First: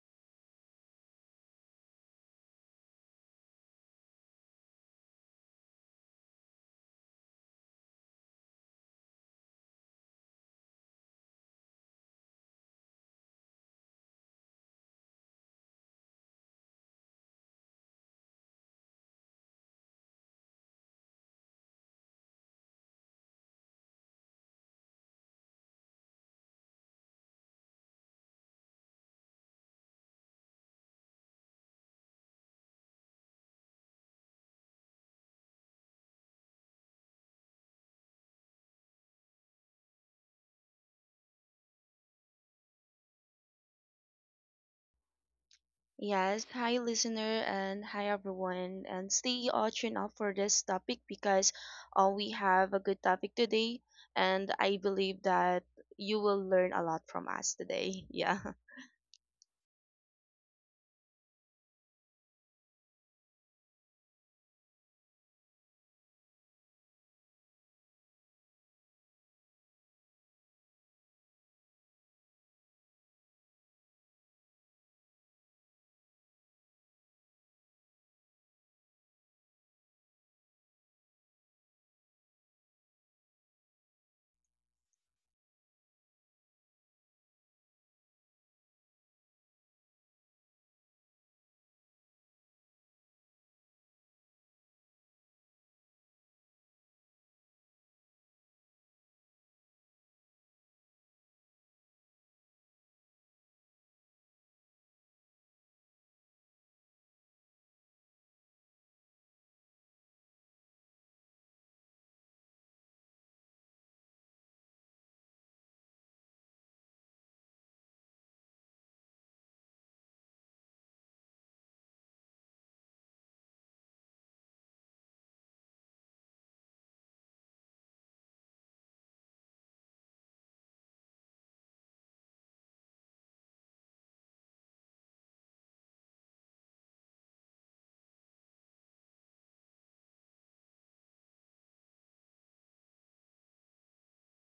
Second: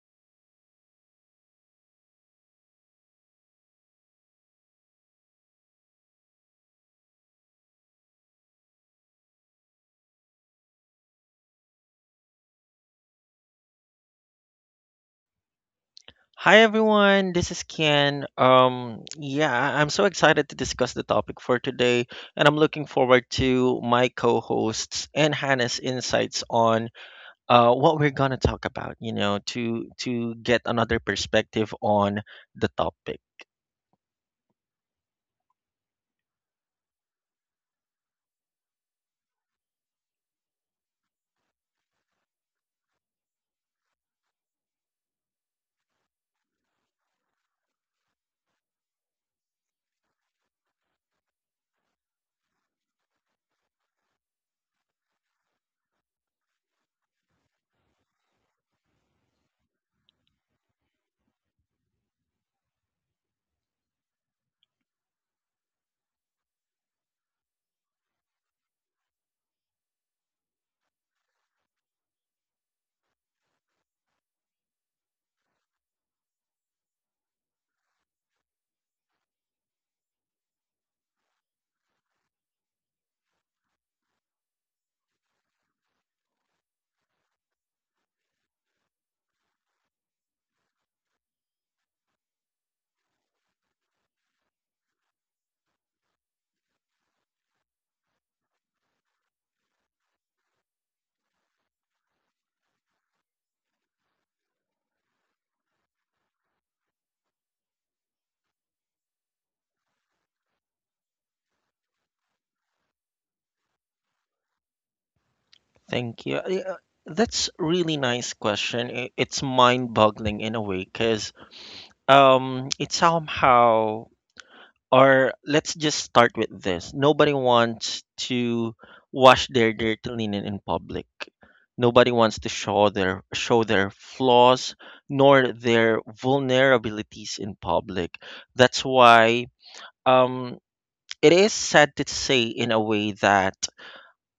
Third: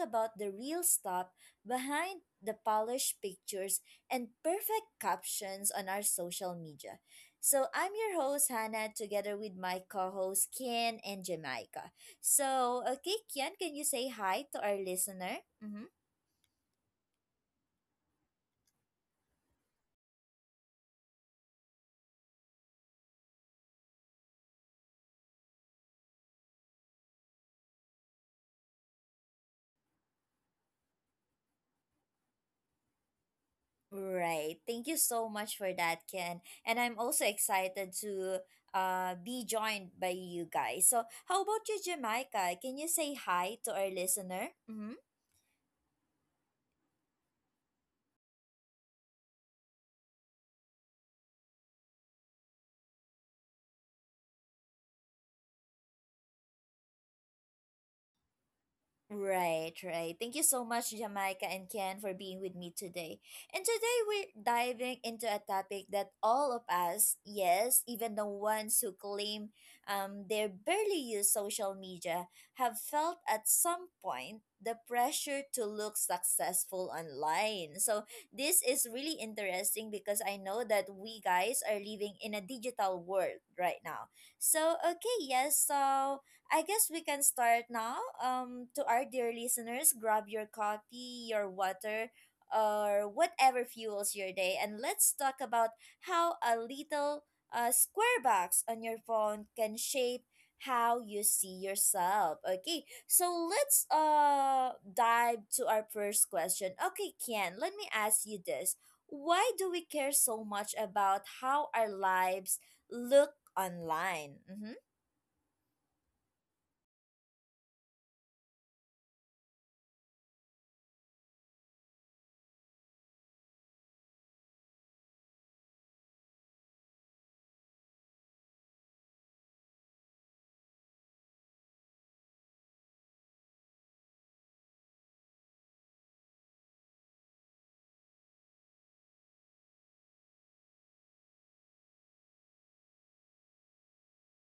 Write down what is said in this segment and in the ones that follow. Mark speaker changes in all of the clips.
Speaker 1: about the real stuff behind the polished pictures and perfect captions on our social media. I'm your host, Hannah, together with my co host, Kian and Jamaica. Okay, Kian, can you say hi to our listener? Mm-hmm.
Speaker 2: Hi everyone, this is Ken. Yeah, I'm so excited to discuss the topic for today, and I'm looking forward to my co-hosts and Hannah's insights on what we're gonna talk about. To get another perspective on the topic.
Speaker 1: Right. Thank you so much for that, Ken. And I'm also excited to be joined by you guys. So, how about you, Jamaica? Can you say hi to our listener? Mhm.
Speaker 3: Yes, hi listener and hi everyone and stay all tuned up for this topic because we have a good topic today and I believe that you will learn a lot from us today. Yeah.
Speaker 1: Right, right. Thank you so much, Jamaica and Ken, for being with me today. And today we're diving into a topic that all of us, yes, even the ones who claim, they barely use social media, have felt at some point the pressure to look successful online. So this is really interesting because I know that we guys are living in a digital world right now. So I guess we can start now. To our dear listeners, grab your coffee, your water, or whatever fuels your day, and let's talk about how a little square box on your phone can shape how you see yourself. Okay, so let's dive to our first question. Okay, Kian, let me ask you this: why do we care so much about how our lives look online? Mm-hmm.
Speaker 2: Thank you. Yeah, that's really nice question. It's mind-boggling in a way, cause it somehow Or let's just start with this. Nobody wants to wash their dirty linen in public. Nobody wants to show their flaws nor their vulnerabilities in public. That's why um, it is sad to say in a way that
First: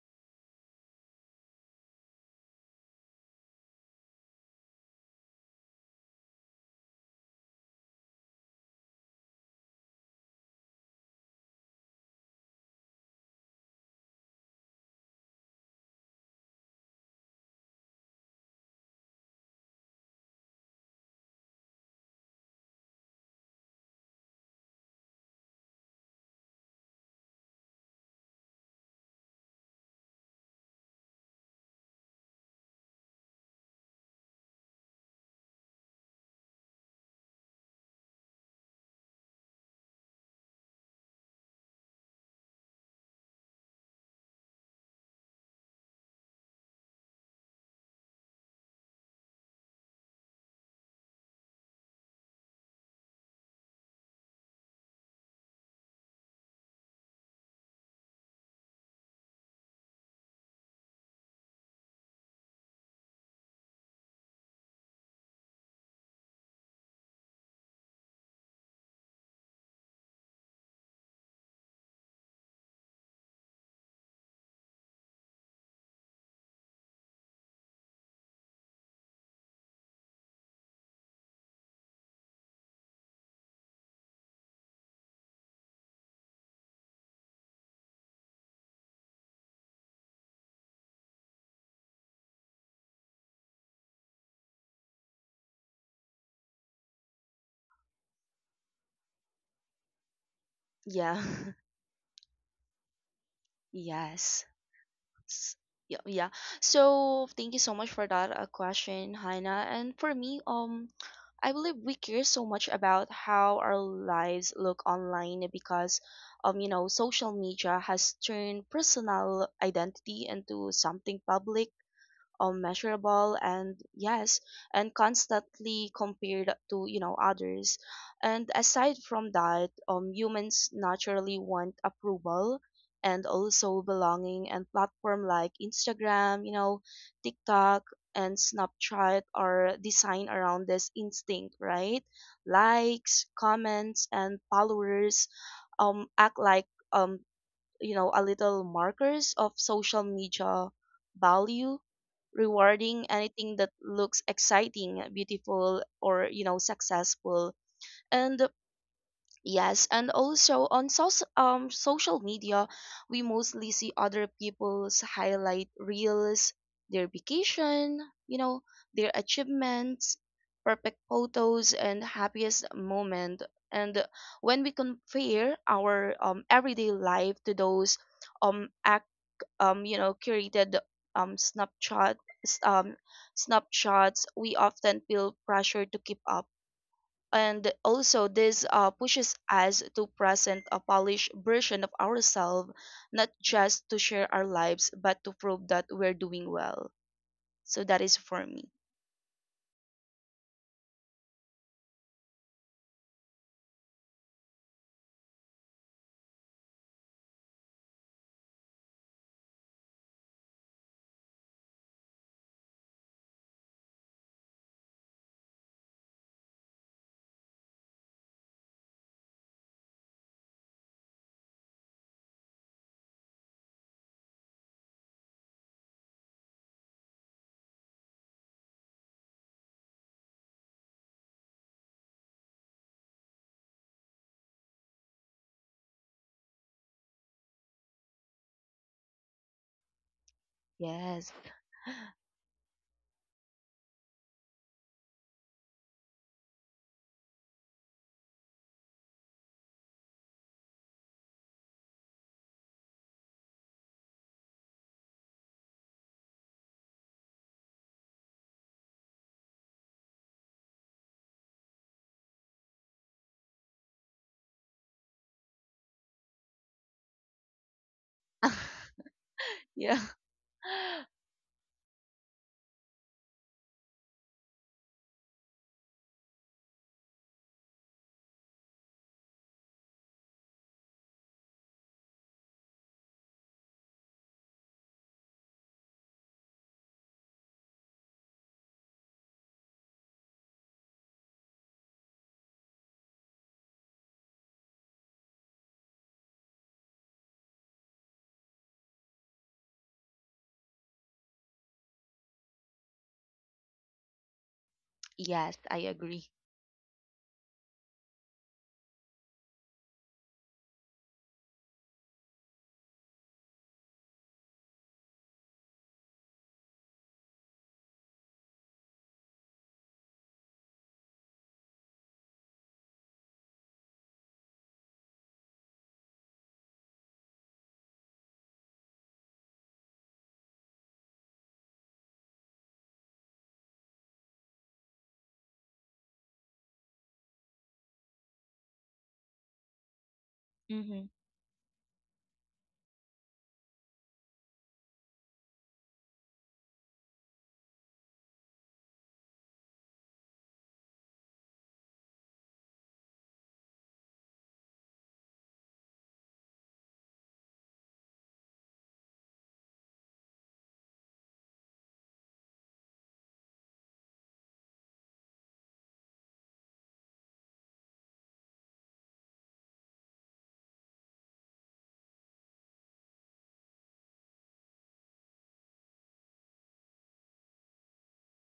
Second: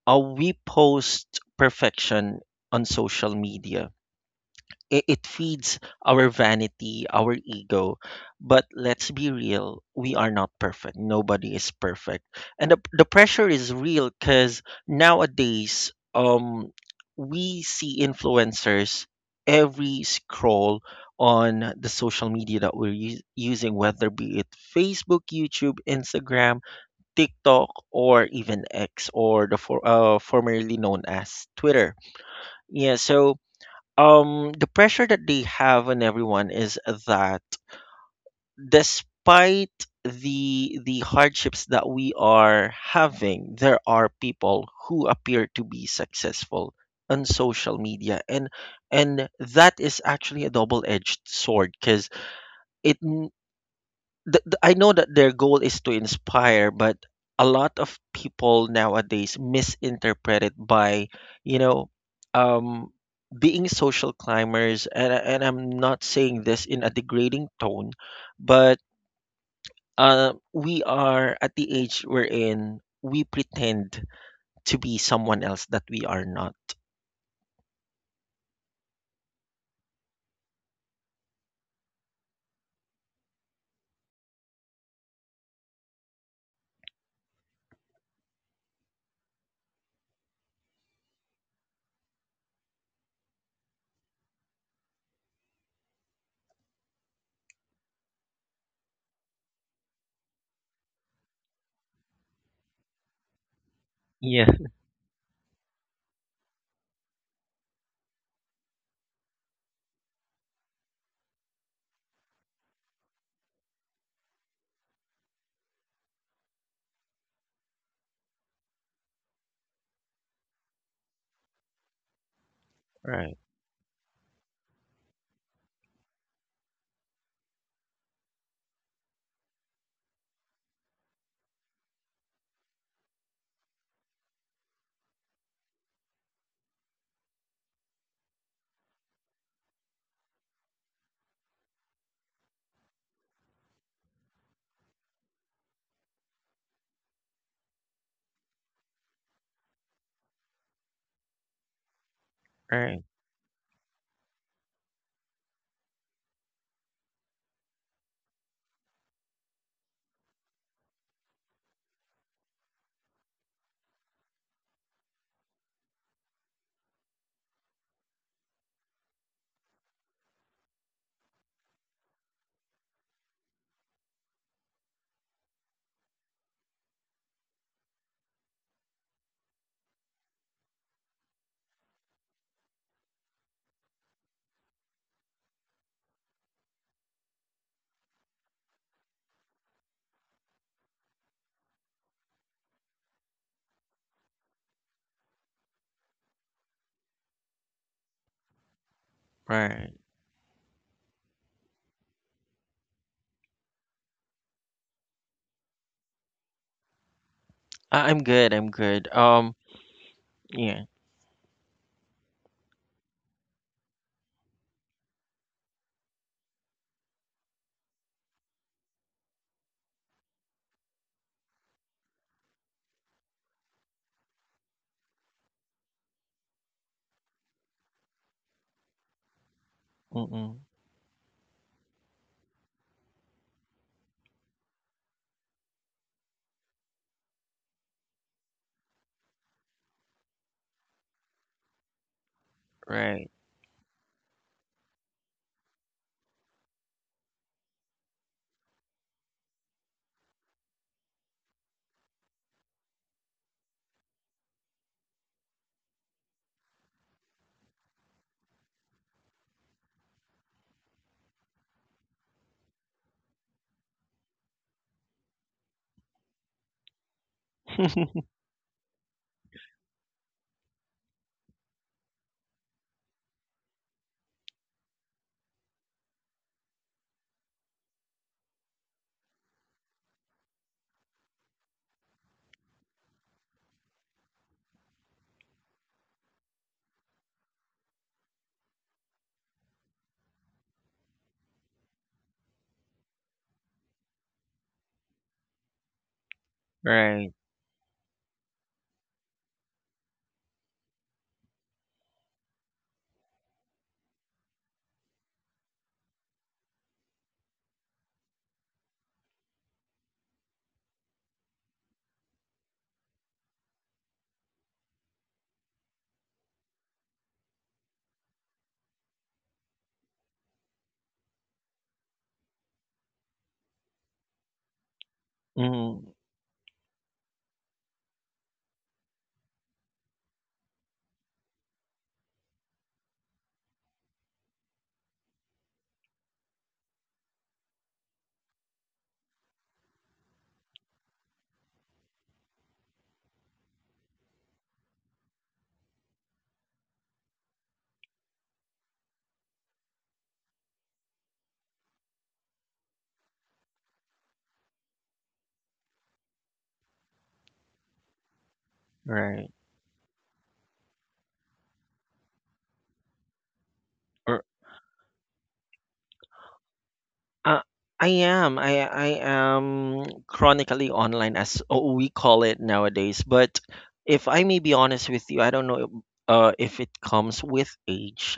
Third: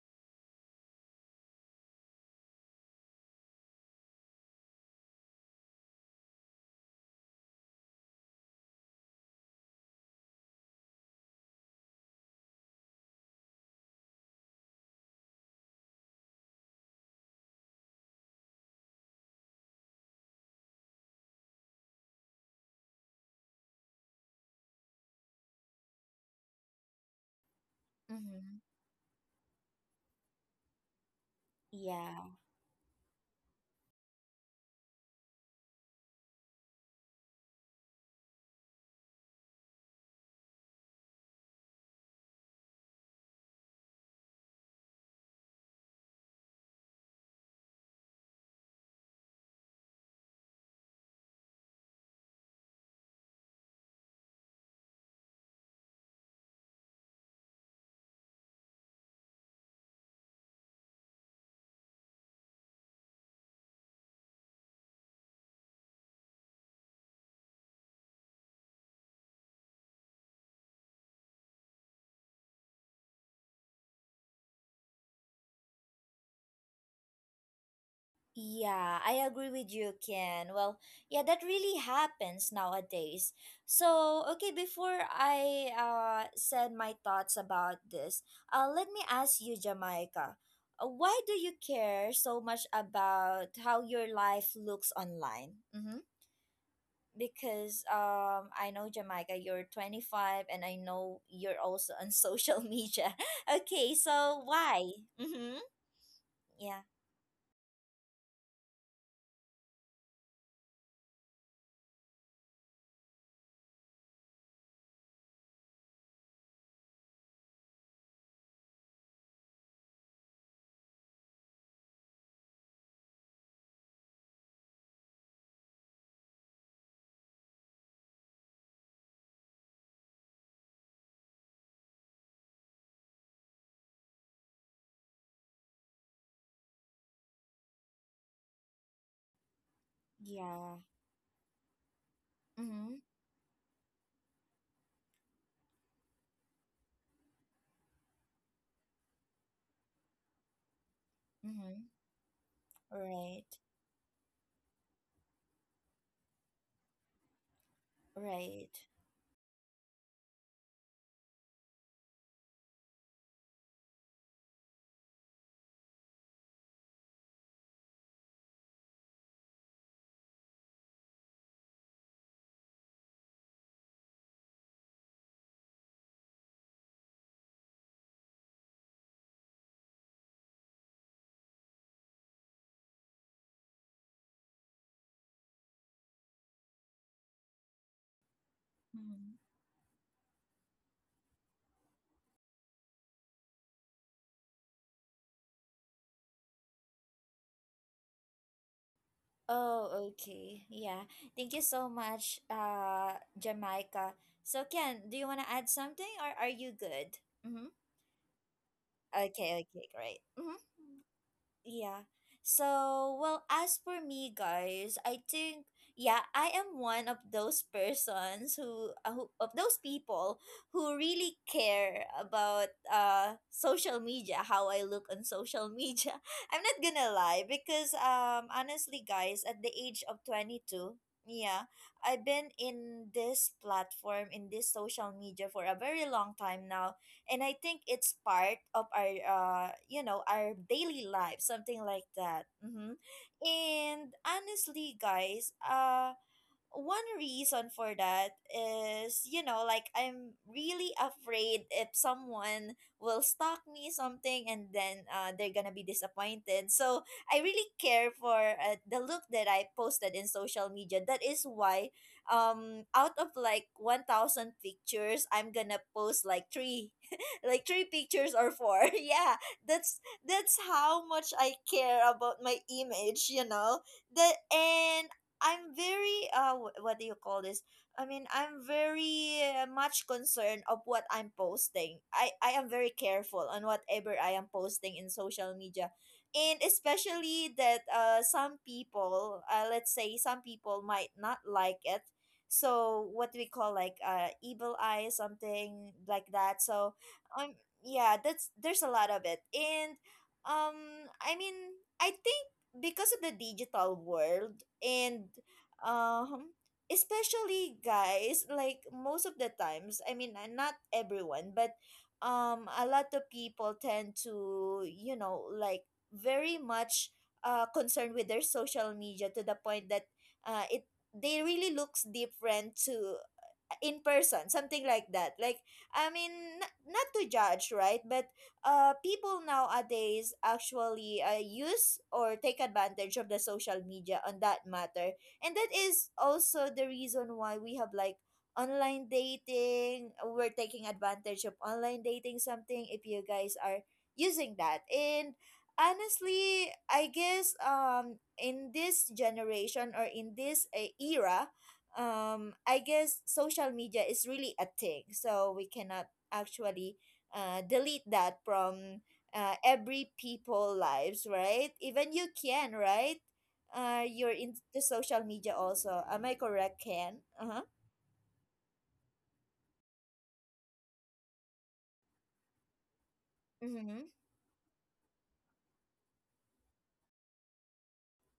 Speaker 2: we post perfection on social media. It feeds our vanity, our ego. But let's be real, we are not perfect. Nobody is perfect. And the pressure is real because nowadays, we see influencers every scroll on the social media that we're using, whether be it Facebook, YouTube, Instagram, TikTok, or
Speaker 1: Mm-hmm.
Speaker 2: even X, or the formerly known as Twitter.
Speaker 1: Yeah.
Speaker 2: Yeah, so the pressure that they have on everyone is that, despite the hardships that we are having, there are people who appear to be successful on social media, and that is actually a double-edged sword because it I know that their goal is to inspire, but a lot of people nowadays misinterpret it by, you know, um, being social climbers. And I'm not saying this in a degrading tone, but we are at the age we're in, we pretend to be someone else that we are not.
Speaker 1: Yeah, I agree with you, Ken. Well, yeah, that really happens nowadays. So, okay, before I said my thoughts about this, let me ask you, Jamaica. Why do you care so much about how your life looks online? Mm-hmm. Because I know, Jamaica, you're 25 and I
Speaker 3: Yeah.
Speaker 1: know you're also on social media. Okay, so
Speaker 3: Yes.
Speaker 2: Yeah.
Speaker 1: why?
Speaker 3: S-
Speaker 1: Mm-hmm.
Speaker 3: Yeah, yeah.
Speaker 1: Yeah.
Speaker 3: So thank you so much for that question, Hannah. And for me, I believe we care so much about how our lives look online because, you know, social media has turned personal identity into something public, measurable,
Speaker 2: Right.
Speaker 3: and yes, and constantly compared to, you know, others. And aside from that, humans naturally want approval and also belonging, and platform like Instagram, you know, TikTok, and Snapchat are designed around
Speaker 1: Yeah.
Speaker 3: this instinct, right?
Speaker 1: Mm-hmm.
Speaker 3: Likes, comments, and followers act like um you know, a little markers of social media value,
Speaker 1: Mm-hmm.
Speaker 3: rewarding
Speaker 2: Right.
Speaker 1: Right,
Speaker 3: anything that looks exciting, beautiful, or, you know, successful. And
Speaker 1: right.
Speaker 3: yes, and also on social media, we mostly see other people's highlight reels, their vacation, you know, their achievements, perfect photos, and happiest moment. And when we compare our everyday life to those act um, you know, curated um snapshot s- um snapshots, we often feel pressure to keep up, and also this pushes
Speaker 1: Mhm.
Speaker 3: us to present a polished version of ourselves, not just to share our lives but to prove that we're doing well. So that is for me.
Speaker 2: Right.
Speaker 1: Oh, okay. Yeah. Thank you so much, Jamaica. So, Ken, do you want to add something or are you good? Mm-hmm.
Speaker 2: I'm good. I'm good.
Speaker 1: Okay, okay, great.
Speaker 2: Yeah.
Speaker 1: Mm-hmm. Yeah. So, well, as for me, guys, I think, yeah, I am one of those persons who, of those people who really care about social media, how I look on social media. I'm not gonna lie because honestly, guys, at the age of
Speaker 2: Mm-mm.
Speaker 1: 22, yeah, I've been in this platform, in this social media, for a very long time now, and I think it's part of our, you know, our daily
Speaker 3: Yes.
Speaker 1: life, something like that. Hmm.
Speaker 2: Right.
Speaker 1: And honestly, guys, one reason for that is, you know, like, I'm really afraid if someone will stalk me, something, and then they're gonna be disappointed. So I really care for, the look that I posted in social media. That is why out of like 1000 pictures, I'm gonna post like three, like three pictures or four. Yeah, that's
Speaker 3: Yeah.
Speaker 1: that's how much I care about my image, you know. The and I'm very, what do you call this? I mean, I'm very much concerned of what I'm posting. I am very careful on whatever I am posting in social media. And especially that, uh, some people, let's say, some people might not like it. So what do we call, like, evil eye, something like that. So,
Speaker 2: Right.
Speaker 1: um, yeah, that's there's a lot of it. And, um, I mean, I think because of the digital world and,
Speaker 3: Yes, I agree.
Speaker 1: um, especially, guys, like most of the times, I mean, not everyone, but, um, a lot of people tend to, you know, like, very much concerned with their social media to the point that, uh, it they really looks different to in person, something like that. Like,
Speaker 2: Mm-hmm.
Speaker 1: I mean, not to judge, right? But, people nowadays actually, use or take advantage of the social media on that matter. And that is also the reason why we have like online dating. We're taking
Speaker 3: Mm-hmm.
Speaker 1: advantage of online dating, something, if you guys are using that. And honestly, I guess, in this generation or in this, era, I guess social media is really a thing, so we cannot actually delete that from,
Speaker 2: Right.
Speaker 1: every people lives, right? Even you can, right? You're
Speaker 2: Or,
Speaker 1: into social media also, am I correct, Ken?
Speaker 2: uh,
Speaker 1: Uh-huh.
Speaker 2: I am. I am chronically online, as, oh, we call it nowadays. But
Speaker 1: Mm-hmm.
Speaker 2: if I may be honest with you, I don't know if it comes with age.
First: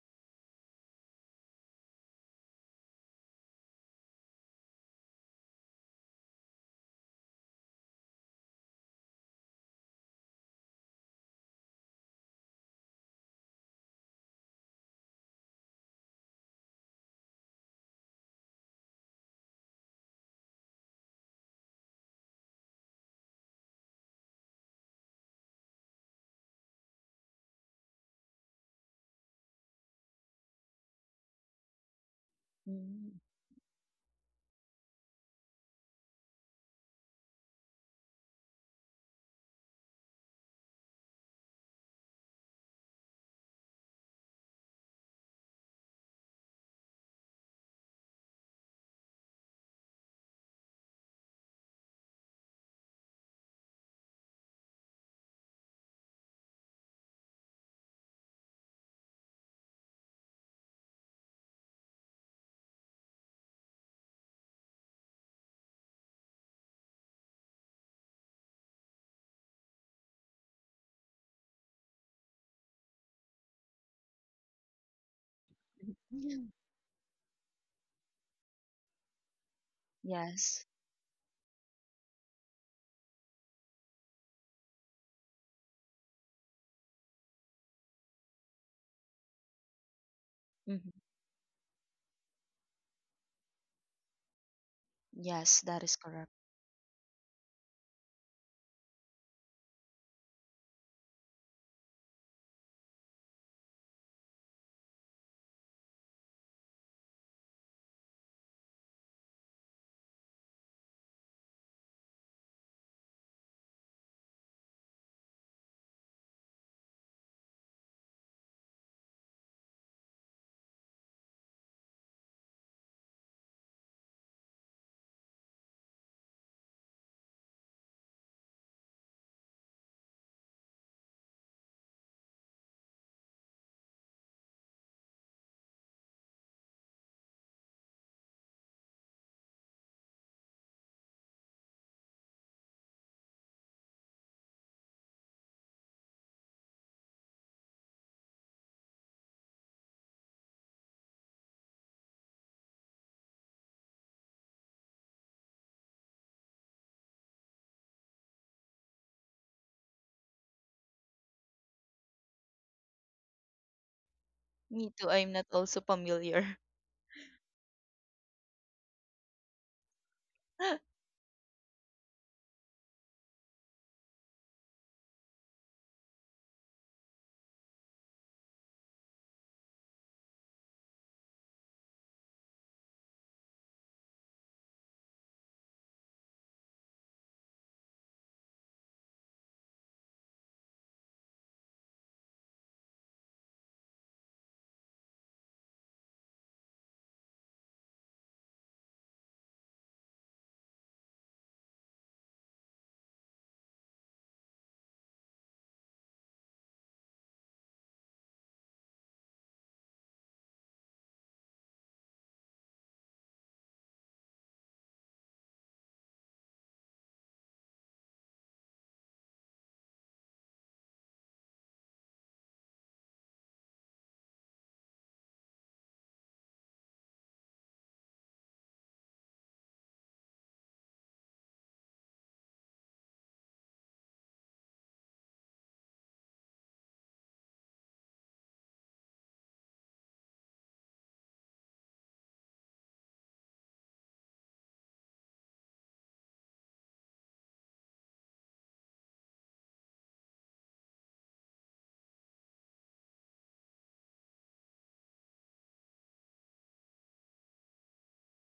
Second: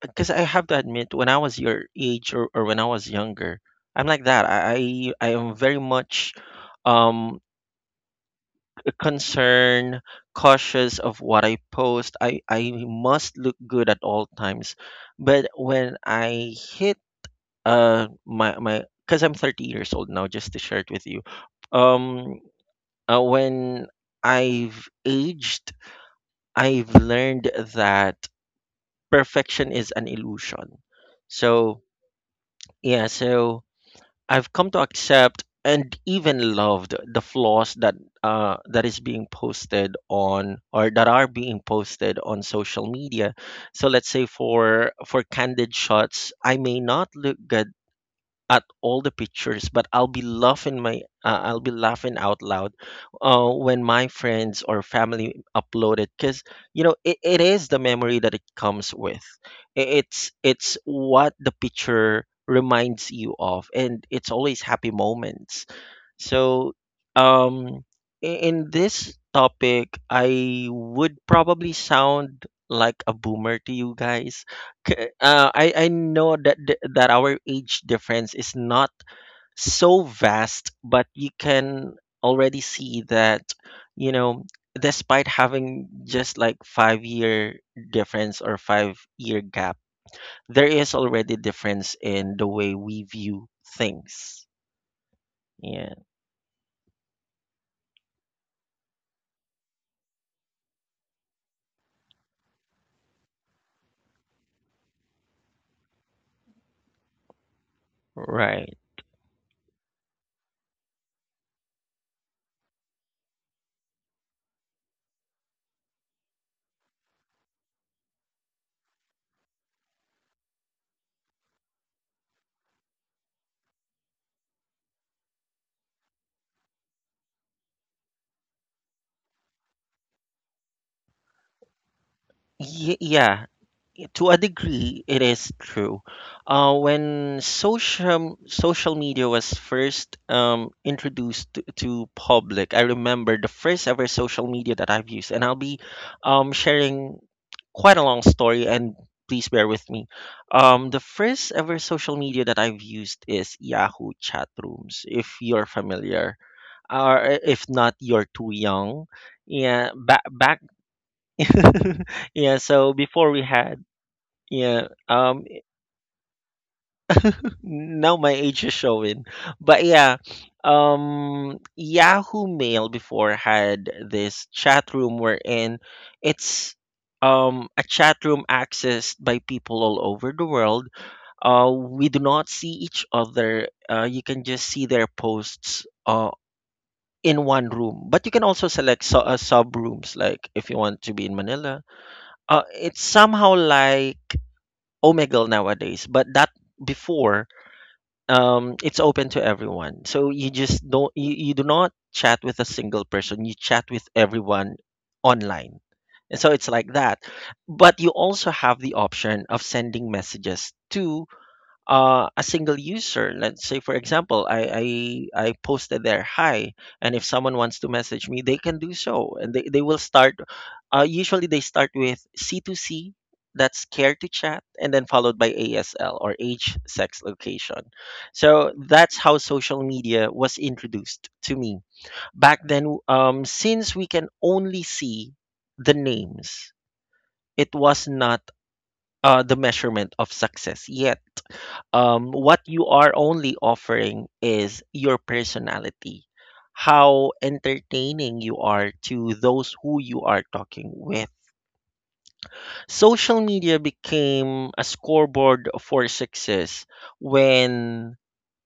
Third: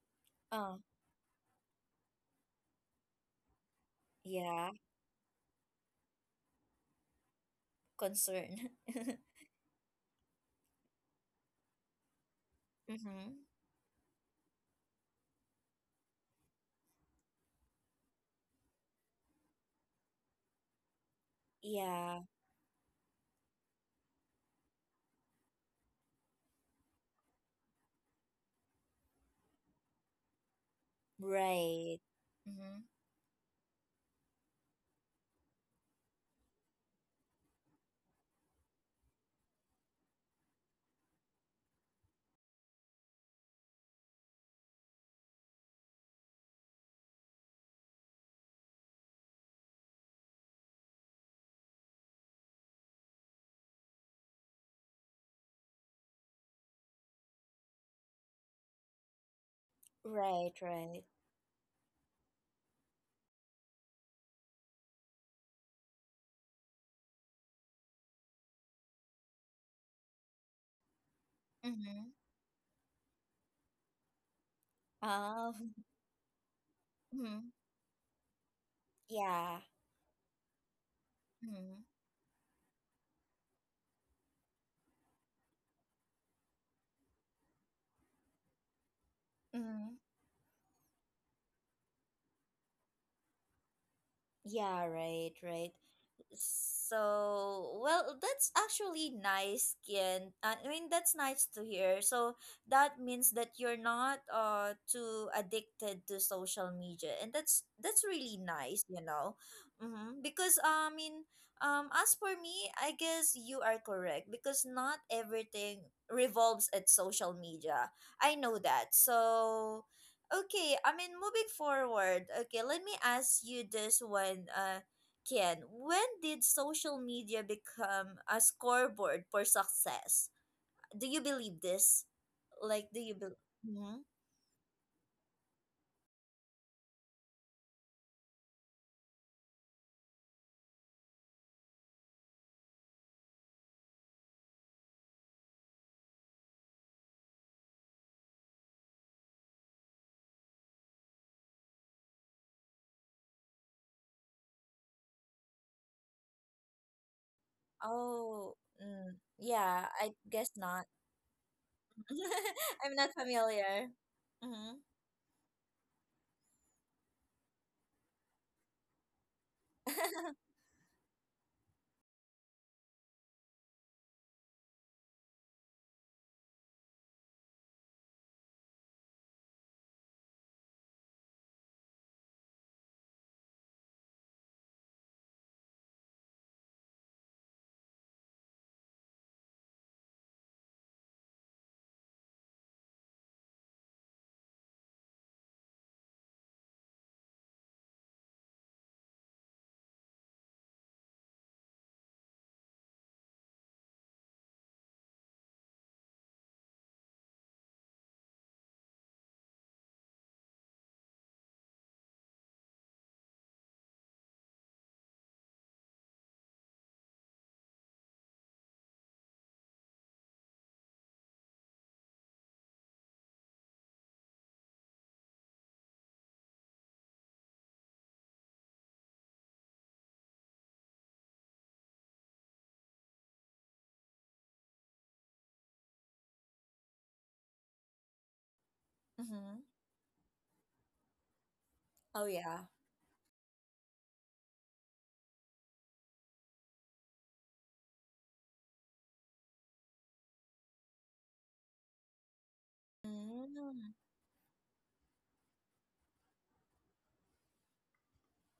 Speaker 2: Because I have to
Speaker 1: Oh,
Speaker 2: admit, when I was your age, or when I was younger, I'm like that.
Speaker 1: yeah.
Speaker 2: I am very much um
Speaker 1: Concern.
Speaker 2: concerned, cautious of what I post. I must look
Speaker 1: Mm-hmm.
Speaker 2: good at all times. But when I hit my my because I'm 30 years old now, just to share it with you.
Speaker 1: Yeah.
Speaker 2: Um uh, when I've aged, I've learned that perfection is an illusion. So,
Speaker 1: Right. Mm-hmm.
Speaker 2: yeah,
Speaker 3: Mhm.
Speaker 2: so I've come to accept and even loved the flaws that that is being posted on or that are being posted on social media. So let's say, for candid shots, I may not look good at all the pictures, but I'll be laughing out loud when my friends or family upload it, because, it is the memory that it comes with. I- it's
Speaker 1: Right,
Speaker 2: it's
Speaker 1: right.
Speaker 2: what the picture reminds you of, and it's always happy moments. So, um, in this topic, I would probably
Speaker 1: Mm-hmm.
Speaker 2: sound like a boomer to you guys. K- Uh,
Speaker 1: Oh.
Speaker 2: I I know that that
Speaker 1: Mm-hmm.
Speaker 2: our age difference is not
Speaker 1: Yeah.
Speaker 2: so
Speaker 3: Yes.
Speaker 2: vast, but you
Speaker 1: Mm-hmm.
Speaker 2: can already see that, you know, despite having just like 5-year difference or 5-year gap,
Speaker 1: Mm-hmm.
Speaker 2: there is
Speaker 3: Mm-hmm.
Speaker 2: already difference in the way we view things.
Speaker 1: Yeah, right,
Speaker 3: Yes,
Speaker 1: right.
Speaker 3: that
Speaker 2: Yeah,
Speaker 3: is correct.
Speaker 1: So, well, that's actually nice, Kian. I mean, that's nice to hear. So, that means that you're not too addicted to social media, and that's really
Speaker 2: right.
Speaker 1: nice, you know. Mm-hmm. Because, I mean, as for me, I guess you are correct because not everything revolves at social media. I know that. So, okay, I mean, moving forward. Okay, let me ask you this one, Ken, when did social media become a scoreboard for success? Do you believe this? Like, do you believe?
Speaker 2: Yeah,
Speaker 1: Hmm.
Speaker 2: to a degree, it is true. When social media was first introduced to, public, I remember the first ever social media that I've used, and I'll be sharing quite a long story. And please bear with me. The first ever social media that I've used is Yahoo chat rooms, if you're familiar, or if not, you're too
Speaker 1: Oh,
Speaker 2: young.
Speaker 1: mm, yeah,
Speaker 2: Yeah,
Speaker 1: I
Speaker 2: back
Speaker 1: guess
Speaker 2: back.
Speaker 1: not.
Speaker 2: Yeah. So
Speaker 1: I'm not
Speaker 2: before we had,
Speaker 1: familiar. Mm-hmm.
Speaker 2: yeah.
Speaker 3: Me too, I'm not also familiar.
Speaker 2: Now my age is showing. But yeah, Yahoo Mail before had this chat room wherein it's a chat room accessed by people all over the world. We do not see each other. You can just see their posts in one room. But you can also select, so, sub rooms, like if you want to be in Manila. It's somehow like Omegle nowadays, but that before, it's open to everyone. So, you just don't you, you do not chat with a single person. You chat with everyone online. And so it's like that. But you also have the option of sending messages to, a single user. Let's say, for example, I posted there "hi", and if someone wants to message me, they can do so, and they will start. Usually, they start with C2C, that's care to chat, and then followed by ASL, or age, sex, location. So that's how social media was introduced to me back then. Since we can only see the names, it was not the
Speaker 1: Mm-hmm.
Speaker 2: measurement of success yet.
Speaker 1: Oh,
Speaker 2: What
Speaker 1: yeah.
Speaker 2: you are only offering is your personality, how entertaining you are to those who you are talking with. Social media
Speaker 1: Mm,
Speaker 2: became a scoreboard for success when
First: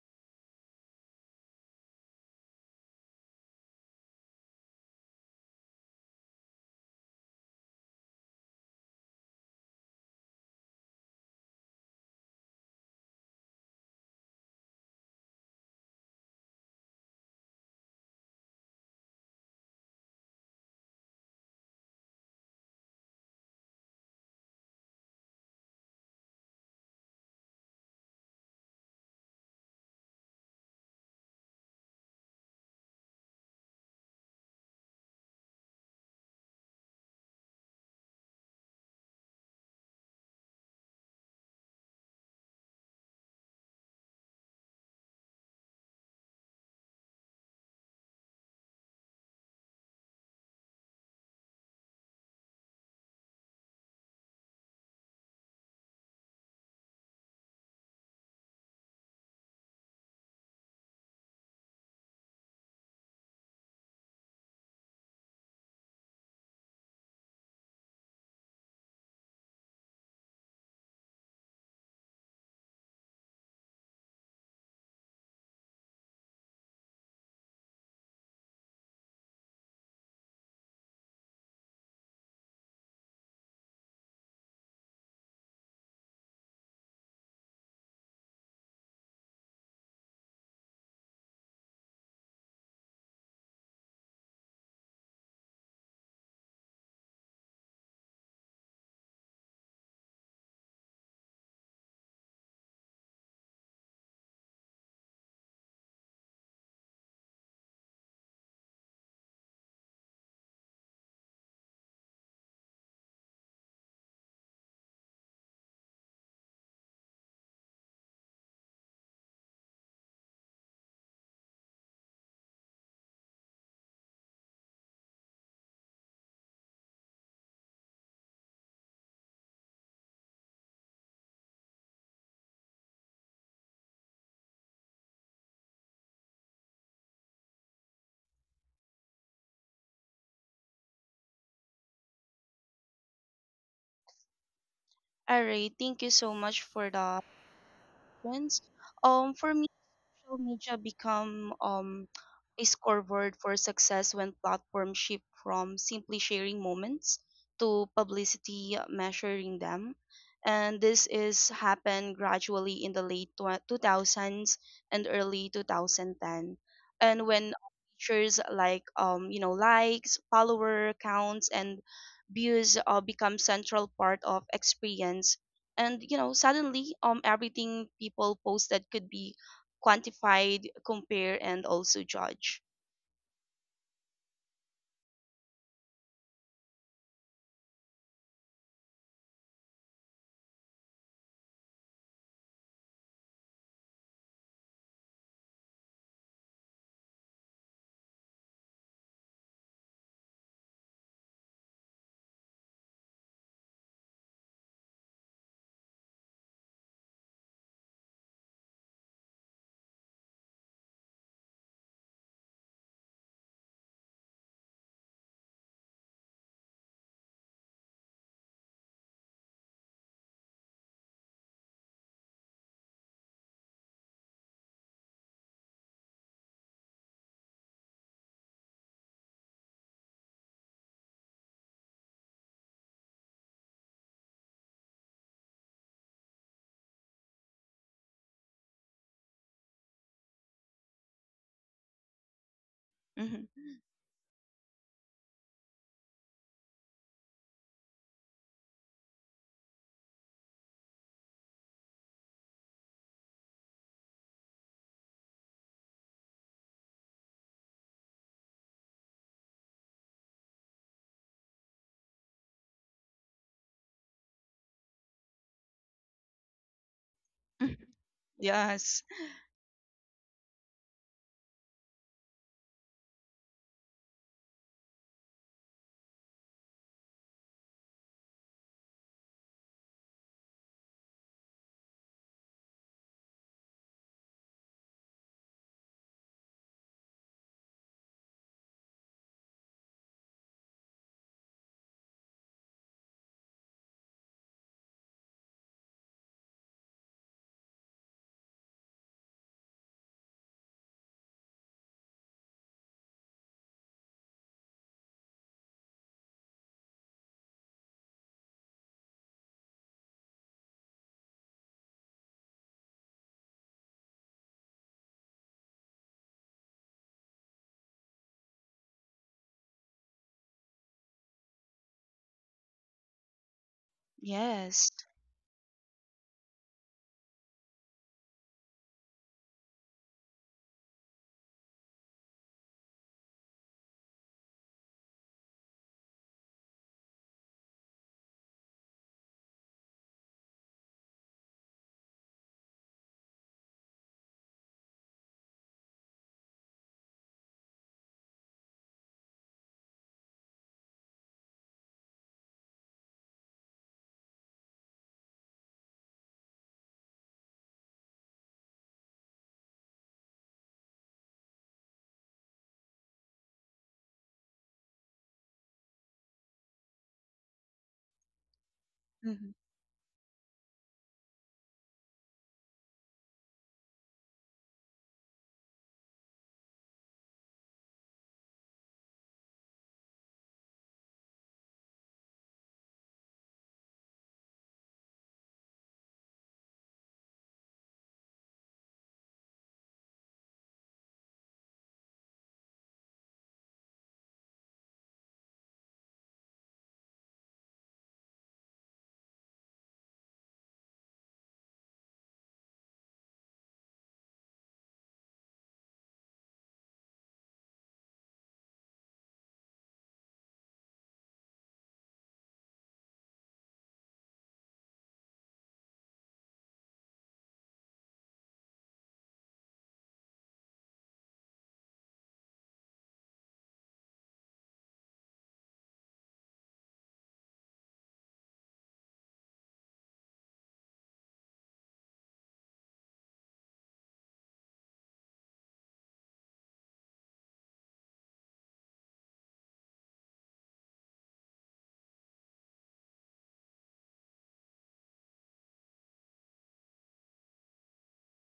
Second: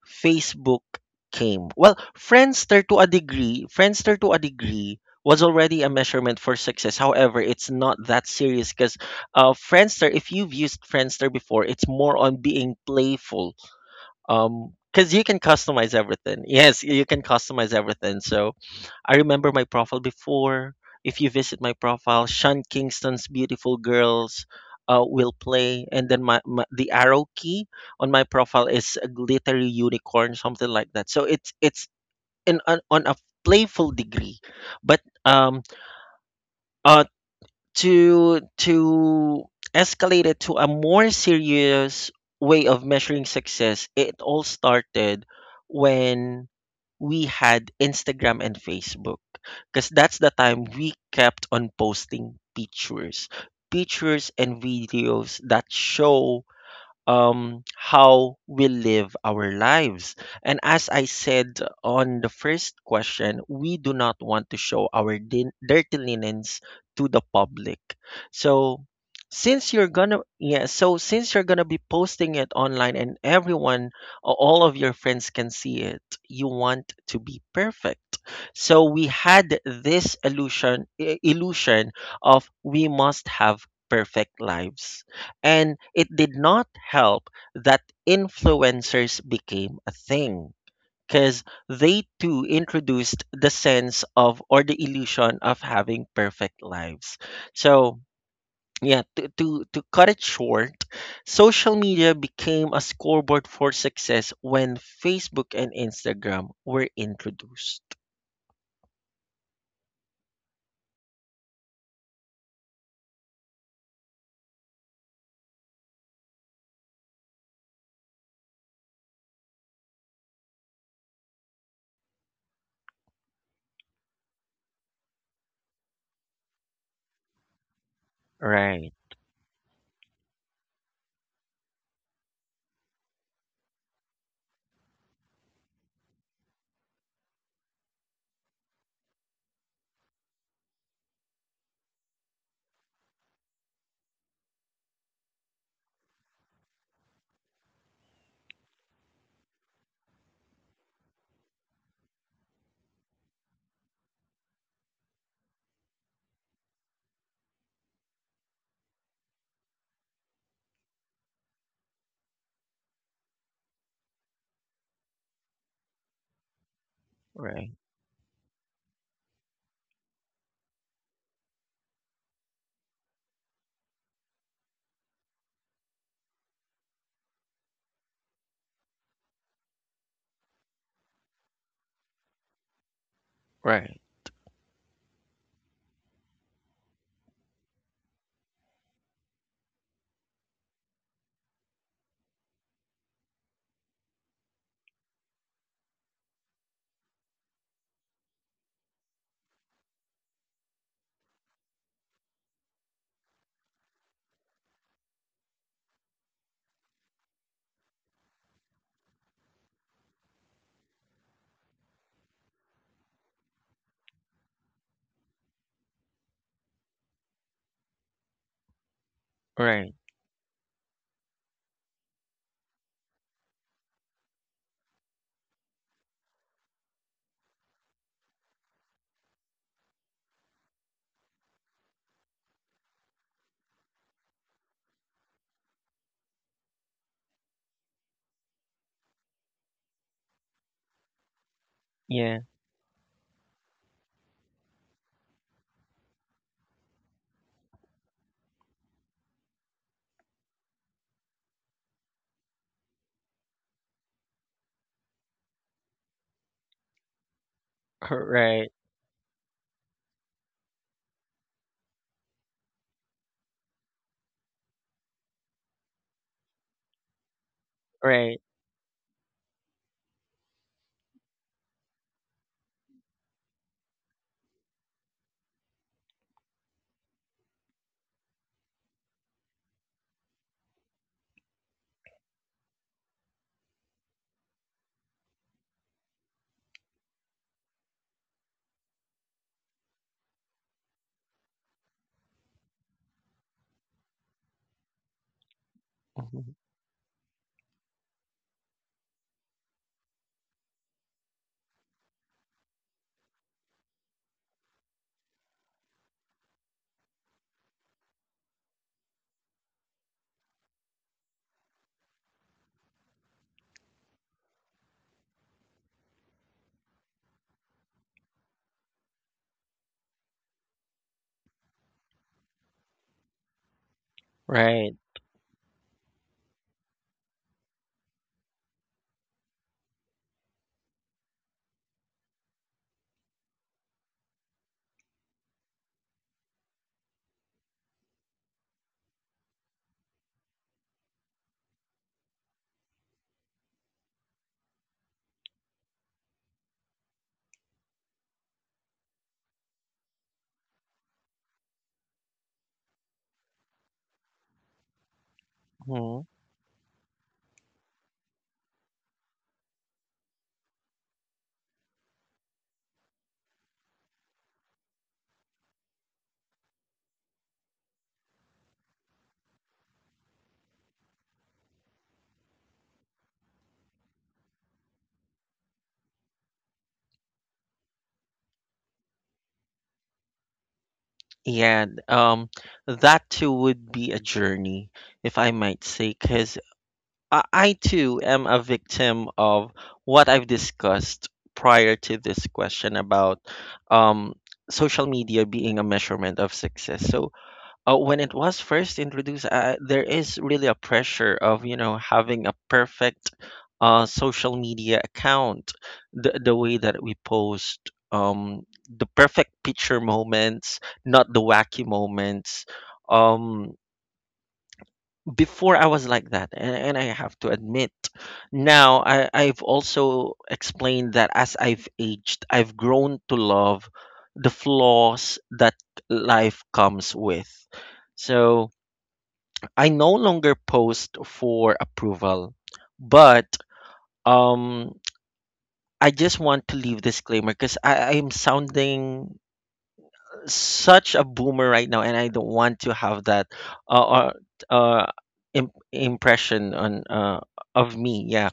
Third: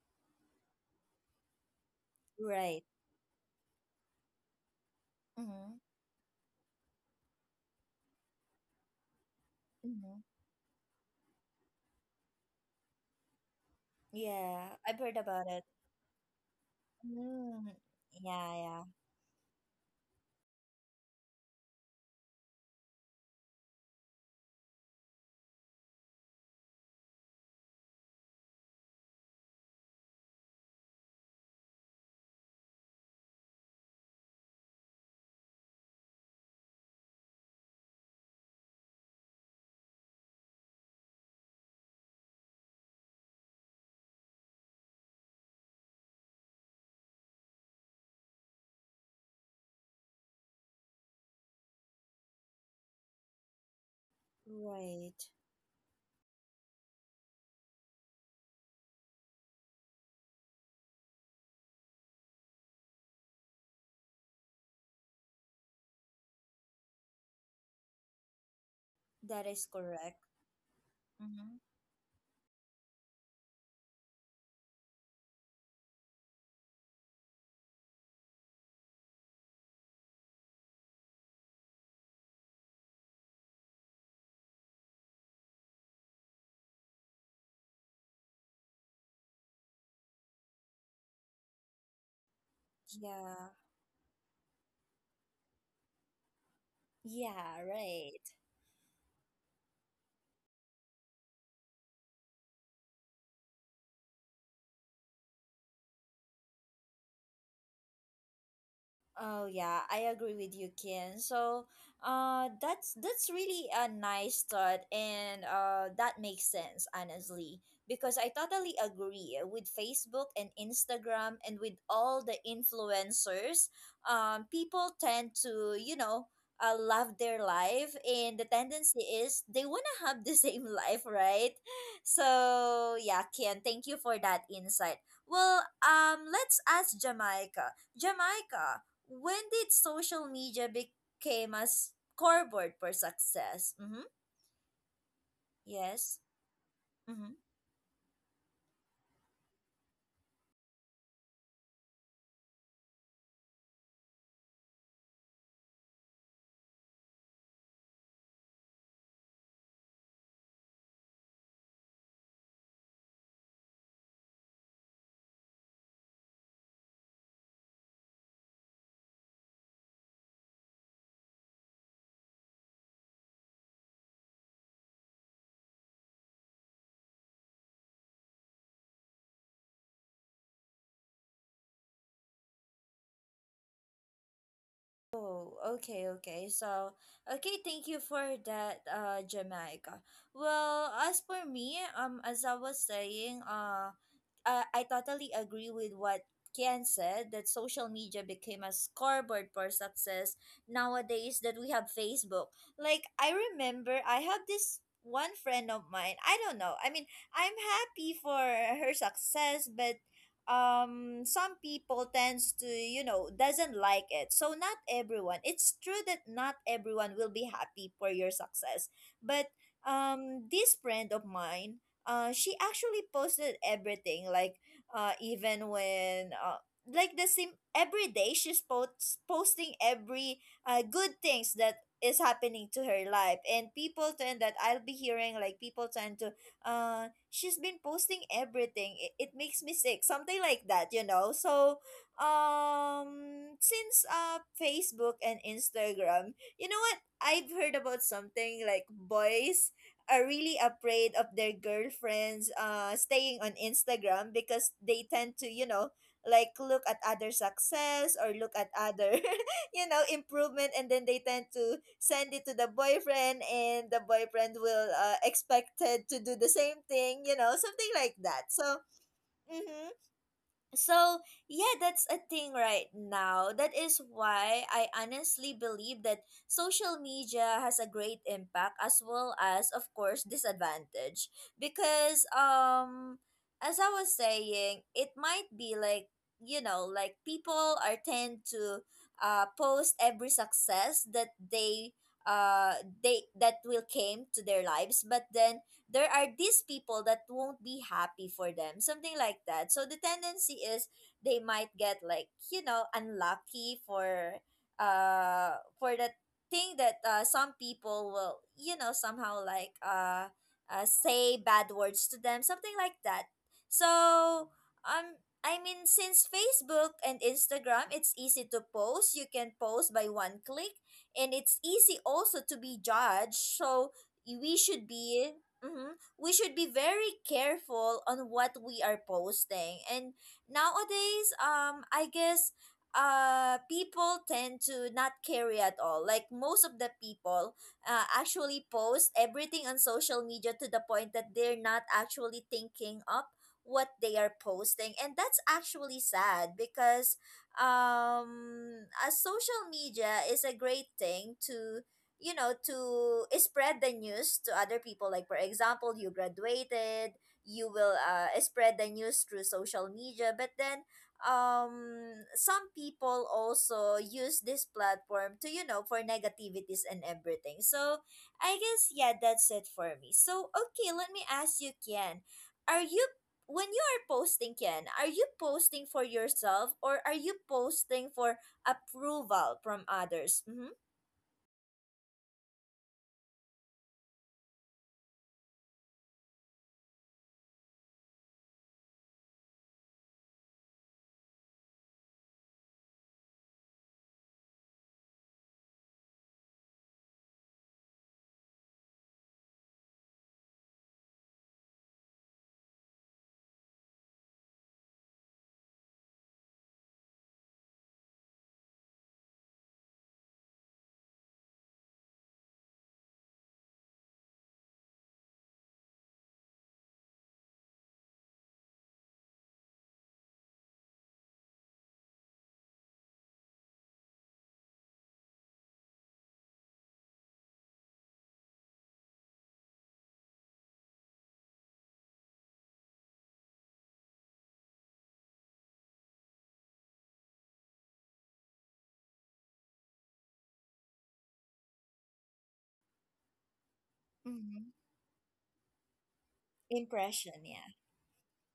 Speaker 2: Facebook came. Well,
Speaker 1: right.
Speaker 2: Friendster to a degree was
Speaker 1: Mm-hmm.
Speaker 2: already a measurement for success. However, it's not that serious because, Friendster,
Speaker 1: Mm-hmm.
Speaker 2: if you've used Friendster before, it's more on being playful,
Speaker 1: Yeah, I've
Speaker 2: because
Speaker 1: heard
Speaker 2: you can
Speaker 1: about it.
Speaker 2: customize everything. Yes, you can
Speaker 1: Mm,
Speaker 2: customize everything.
Speaker 1: yeah,
Speaker 2: So
Speaker 1: yeah.
Speaker 2: I remember my profile before. If you visit my profile, Sean Kingston's "Beautiful Girls" will play, and then my the arrow key on my profile is a glittery unicorn, something like that. So it's in on a playful degree. But uh to escalate it to a more serious way of measuring success, it all started when we had Instagram and Facebook, because that's the time we kept on posting pictures and
Speaker 1: Right.
Speaker 2: videos that show, how we live our lives. And as I said on the first question, we do not want to show our dirty linens to the public. So,
Speaker 1: That is correct.
Speaker 2: since you're
Speaker 1: Mm-hmm.
Speaker 2: gonna be posting it online, and everyone, all of your friends, can see it, you want to be perfect. So we had this illusion of we must have perfect lives, and it did not help that influencers became a thing, because they too introduced
Speaker 1: Yeah.
Speaker 2: the sense of, or the illusion of, having perfect lives.
Speaker 1: Yeah,
Speaker 2: So,
Speaker 1: right.
Speaker 2: yeah, to cut it short, social media became a scoreboard for success when Facebook and Instagram were introduced.
Speaker 1: Oh yeah, I agree with you, Ken. So, that's really a nice thought, and, that makes sense, honestly, because I totally agree with Facebook and Instagram and with all the influencers. People tend to, you know, love their life, and the
Speaker 2: Right,
Speaker 1: tendency is they wanna have the same life, right? So yeah, Ken, thank you for that insight. Well, let's ask Jamaica. Jamaica. When did social media became a scoreboard for success? Mm-hmm.
Speaker 3: All right, thank you
Speaker 1: Yes.
Speaker 3: so much for the
Speaker 1: Mm-hmm.
Speaker 3: questions. For social media become, a scoreboard for success when platforms shift from simply sharing moments to publicity measuring them. And this is happened gradually in the late 2000s and early 2010. And when
Speaker 2: right,
Speaker 3: features like, you know, likes, follower counts, and views become central part of experience, and you know, suddenly, um, everything people posted could be quantified, compare, and also judge.
Speaker 2: right,
Speaker 1: Oh, okay, okay. So, okay, thank you for that, Jamaica. Well, as for me, as I was saying, I totally agree with what Ken said, that social media became a scoreboard for success nowadays that we have Facebook. Like, I remember I have this one friend of mine. I don't know. I mean, I'm happy for her success, but, um, some people tends to, you know, doesn't like it, so not everyone. It's true that not everyone will be happy for your success. But,
Speaker 2: right.
Speaker 1: um, this friend of mine, uh, she actually posted everything, like, even when like the same every day, she's posts posting every, uh, good things that is happening to her life, and people tend that, I'll be hearing, like people tend to, uh, she's been posting everything, it makes me sick, something like that, you know. So,
Speaker 2: Yeah.
Speaker 3: Mhm.
Speaker 1: um, since, uh, Facebook and Instagram, you know what, I've heard about something like, boys are really afraid of their girlfriends staying on Instagram because they tend to, you know, like, look at other success or look at
Speaker 2: Right,
Speaker 1: other you know, improvement, and then they tend to send it to the boyfriend, and the boyfriend will, expected to do the same thing, you know, something like
Speaker 2: right,
Speaker 1: that. So,
Speaker 3: Yes,
Speaker 1: mhm, so, yeah, that's a thing right now. That is why I honestly believe that social media has a great impact as well as, of course, disadvantage, because, um, as I was saying, it might be like, you know, like, people are tend to, post every success that they, uh they that will came to their lives, but then there are
Speaker 2: mhm,
Speaker 1: these people that won't be happy for them, something like that. So the tendency is they might get like, you know, unlucky for, uh, for that thing that, some people will, you know, somehow like, uh, say bad words to them, something like that. So, um, I mean, since Facebook and Instagram, it's easy to post. You can post by one click, and it's easy also to be judged. So we should
Speaker 3: yes.
Speaker 2: right.
Speaker 1: be, mhm, we should be very careful on what we are posting. And nowadays, um, I guess, uh, people tend to not carry at all. Like, most of the people, actually post everything on social media, to the point that they're not actually thinking up what they are posting, and that's actually sad, because, um, a social media is a great thing to, you know, to, spread the news to other people, like, for example, you
Speaker 2: Mhm.
Speaker 1: graduated, you will, spread the news through social media. But then, um, some people also use this platform to, you know, for negativities and everything. So I guess, yeah,
Speaker 3: hmm
Speaker 1: that's it for me. So okay, let me ask you, Kian, are you when you are posting, Kian, are you posting for yourself, or are you posting for approval from others?
Speaker 2: Yeah, that too would be a journey, if I might say, because I too am a victim of what I've discussed prior to this question about, um, social media being a measurement of success. So, when it was first introduced, there is really a pressure of having a perfect, social media account, the way that we post, the perfect picture moments, not the wacky moments. Um, Before I was like that, and I have to admit, now I've also explained that as I've aged, I've grown to love the flaws that life comes with. So I no longer post for approval, but, um, I just want to leave disclaimer, because I am sounding such a boomer right now, and I don't want to have that uh, uh,
Speaker 1: Mm-hmm.
Speaker 2: uh impression on,
Speaker 1: Impression, yeah.
Speaker 2: of me. Yeah,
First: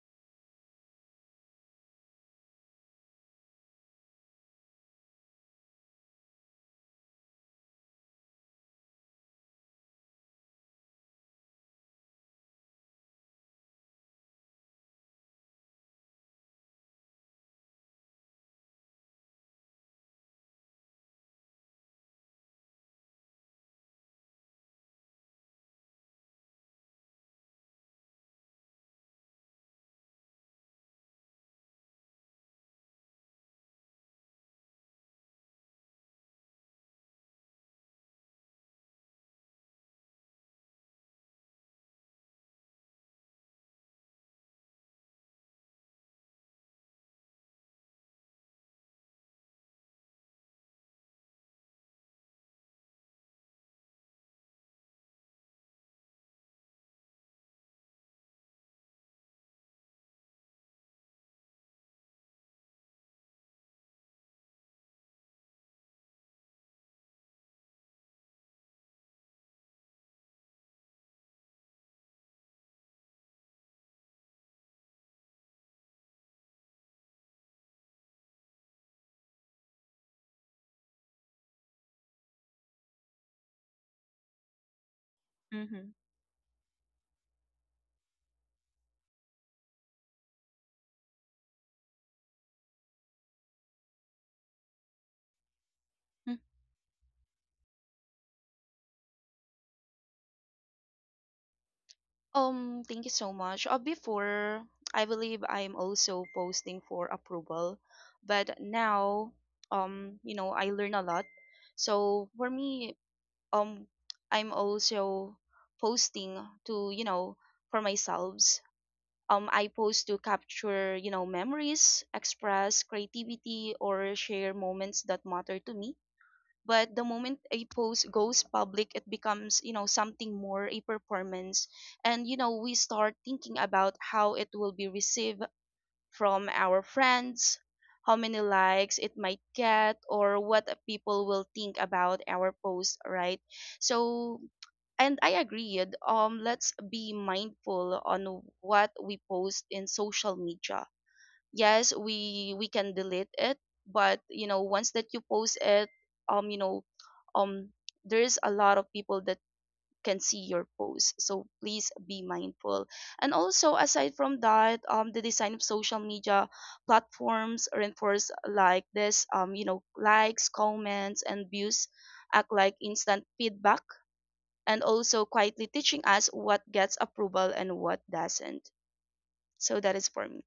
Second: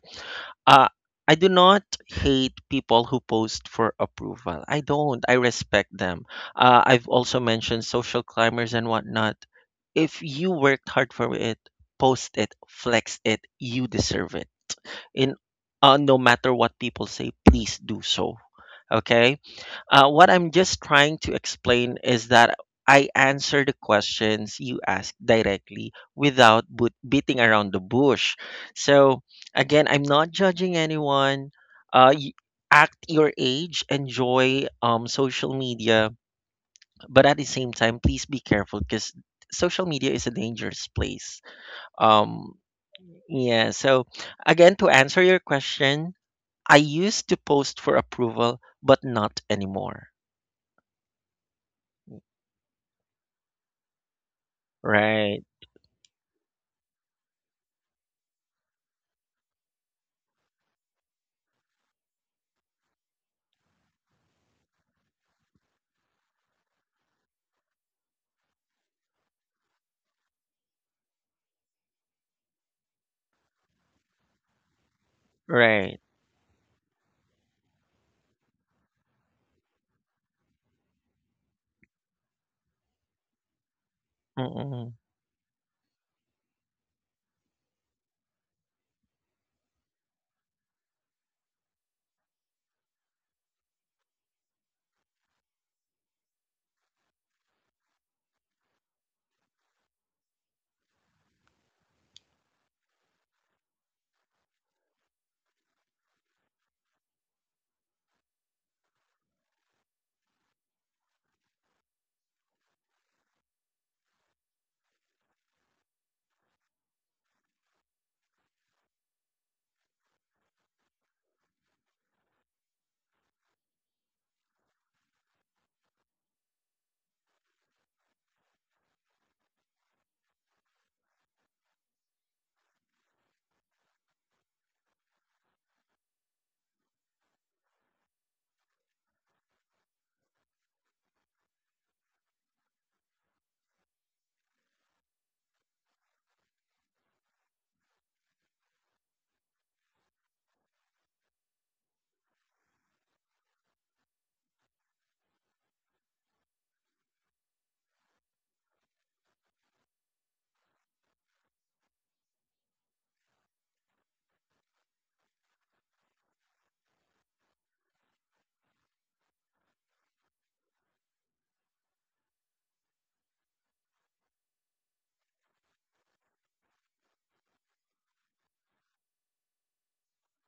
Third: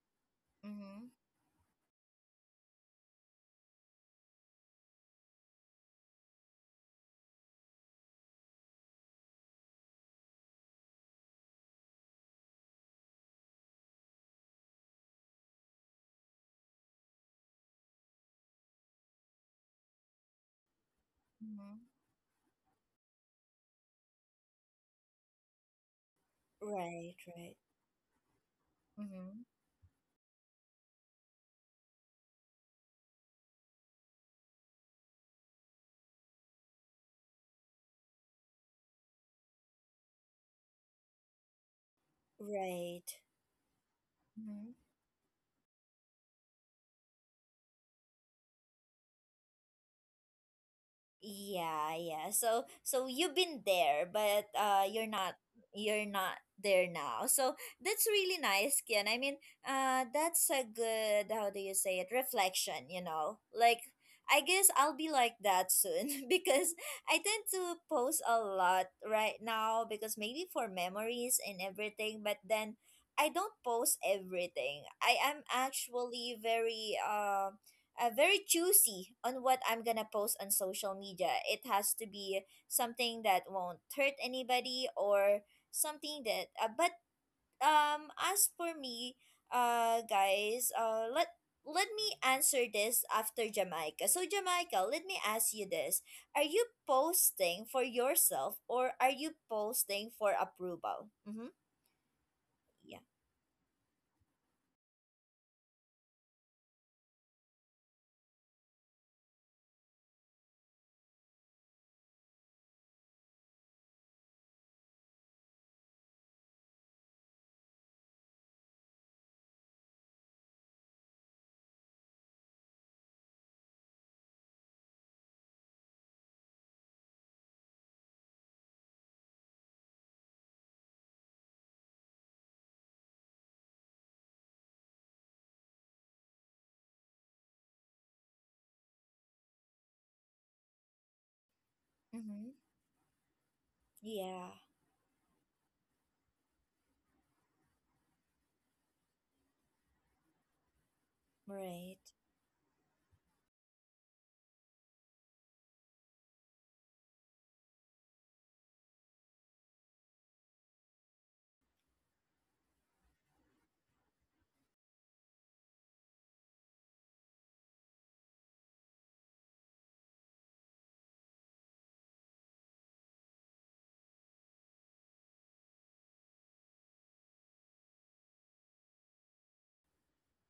Speaker 2: uh,
Speaker 1: Mm-hmm.
Speaker 2: I do not hate people who post for approval. I don't. I respect them. I've also mentioned social climbers and whatnot. If you worked hard for it, post it, flex it, you deserve it. In no matter what people say, please do so. Okay? What I'm just trying to
Speaker 1: Mm-hmm.
Speaker 2: explain is that I answer the questions you ask directly without
Speaker 1: Right,
Speaker 2: beating
Speaker 1: right.
Speaker 2: around the bush. So,
Speaker 1: Mm-hmm.
Speaker 2: again, I'm not judging anyone. Uh, y- Act your age, enjoy, social media, but at the same time, please be careful because social media is a dangerous place. um
Speaker 1: Right.
Speaker 2: yeah, so,
Speaker 1: Mm-hmm.
Speaker 2: again, to answer your question, I used to post for approval, but not anymore.
Speaker 1: Yeah, yeah. So so you've been there, but, uh, you're not,
Speaker 2: Right,
Speaker 1: you're not there now. So that's really nice, Kian. I mean, uh, that's a good, how do you say it? Reflection, you know. Like I guess I'll be like that soon because I tend to post a lot right now because maybe for memories and everything, but then I don't post everything. I am
Speaker 2: right.
Speaker 1: actually very very choosy on what I'm gonna post on social media. It has to be something that won't hurt anybody
Speaker 2: Mm-mm,
Speaker 1: or
Speaker 3: hmm
Speaker 1: something that. But as for me, guys, let me answer this after Jamaica. So Jamaica, let me ask you this: Are you posting for yourself or are you posting for approval? Mm-hmm. Yeah.
Speaker 3: Thank you so much. Before, I believe I'm also posting for approval, but now, you know, I learn a lot. So for me, um, I'm also posting to, you know, for myself. I post to capture, you know, memories, express creativity, or share moments that matter to me. But the moment a post goes public, it becomes, you know, something more a performance. And, you know, we start thinking about how it will be received from our friends, how many likes it might get, or what people will think about
Speaker 1: Mm-hmm.
Speaker 3: our post, right? So,
Speaker 1: Yeah.
Speaker 3: and I agreed. Let's be mindful on what we post in social media. Yes,
Speaker 1: Right.
Speaker 3: we can delete it, but you know, once that you post it, you know, um, there's a lot of people that can see your posts. So please be mindful. And also, aside from that, the design of social media platforms reinforce like this, you know, likes, comments, and views act like instant feedback, and also quietly teaching us what gets approval and what doesn't. So that is for me.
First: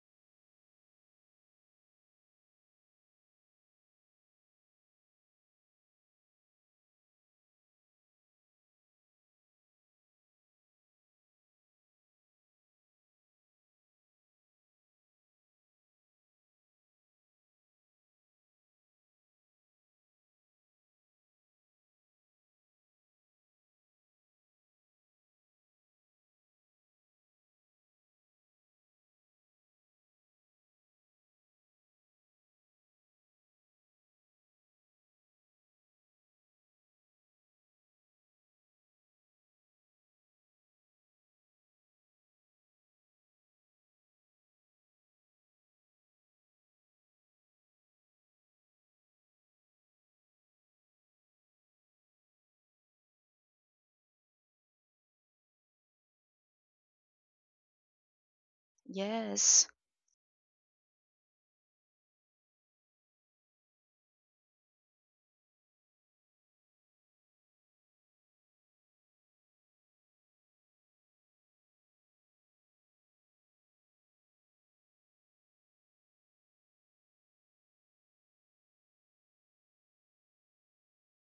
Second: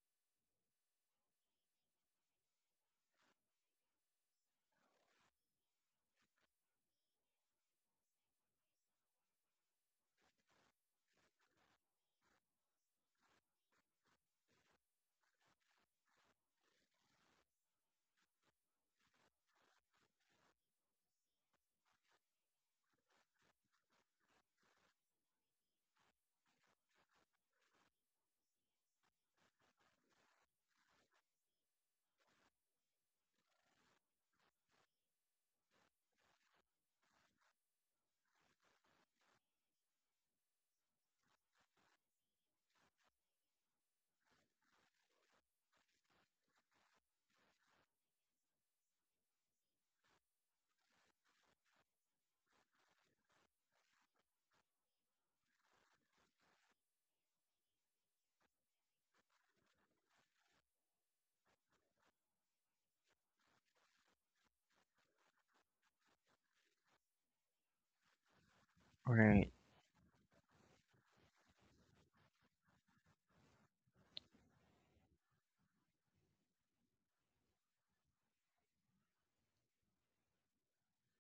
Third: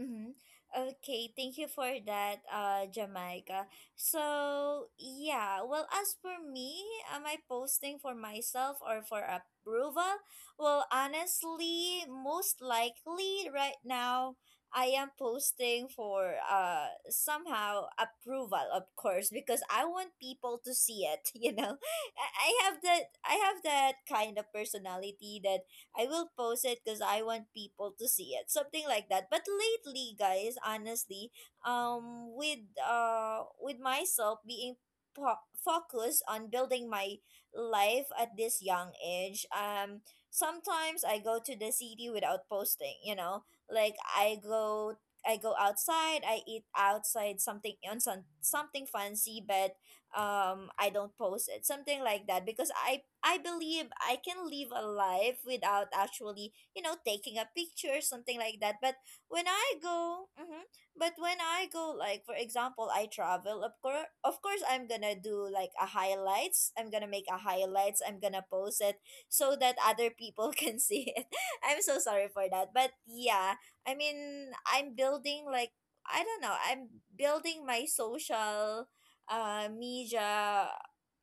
Speaker 1: Mm-hmm. Okay, thank you for that, Jamaica. So, yeah, well, as for me, am I posting for myself or for approval? Well, honestly, most likely right now, I am posting for somehow approval, of course, because I want people to see it, you know. I have that kind of personality that I will post it because I want people to see it. Something like that. But lately, guys, honestly, with myself being focused on building my life at this young age, sometimes I go to the city without posting. You know, like I go. I go outside. I eat outside something on something fancy, but I don't post it something like that because I believe I can live a life without actually, you know, taking a picture something like that. But when
Speaker 3: Yes.
Speaker 1: I go, but when I go, like for example I travel, of course, of course I'm gonna do like a highlights, I'm gonna make a highlights, I'm gonna post it
Speaker 2: right.
Speaker 1: so that other people can see it. I'm so sorry for that, but yeah, I mean I'm building like, I don't know, I'm building my social media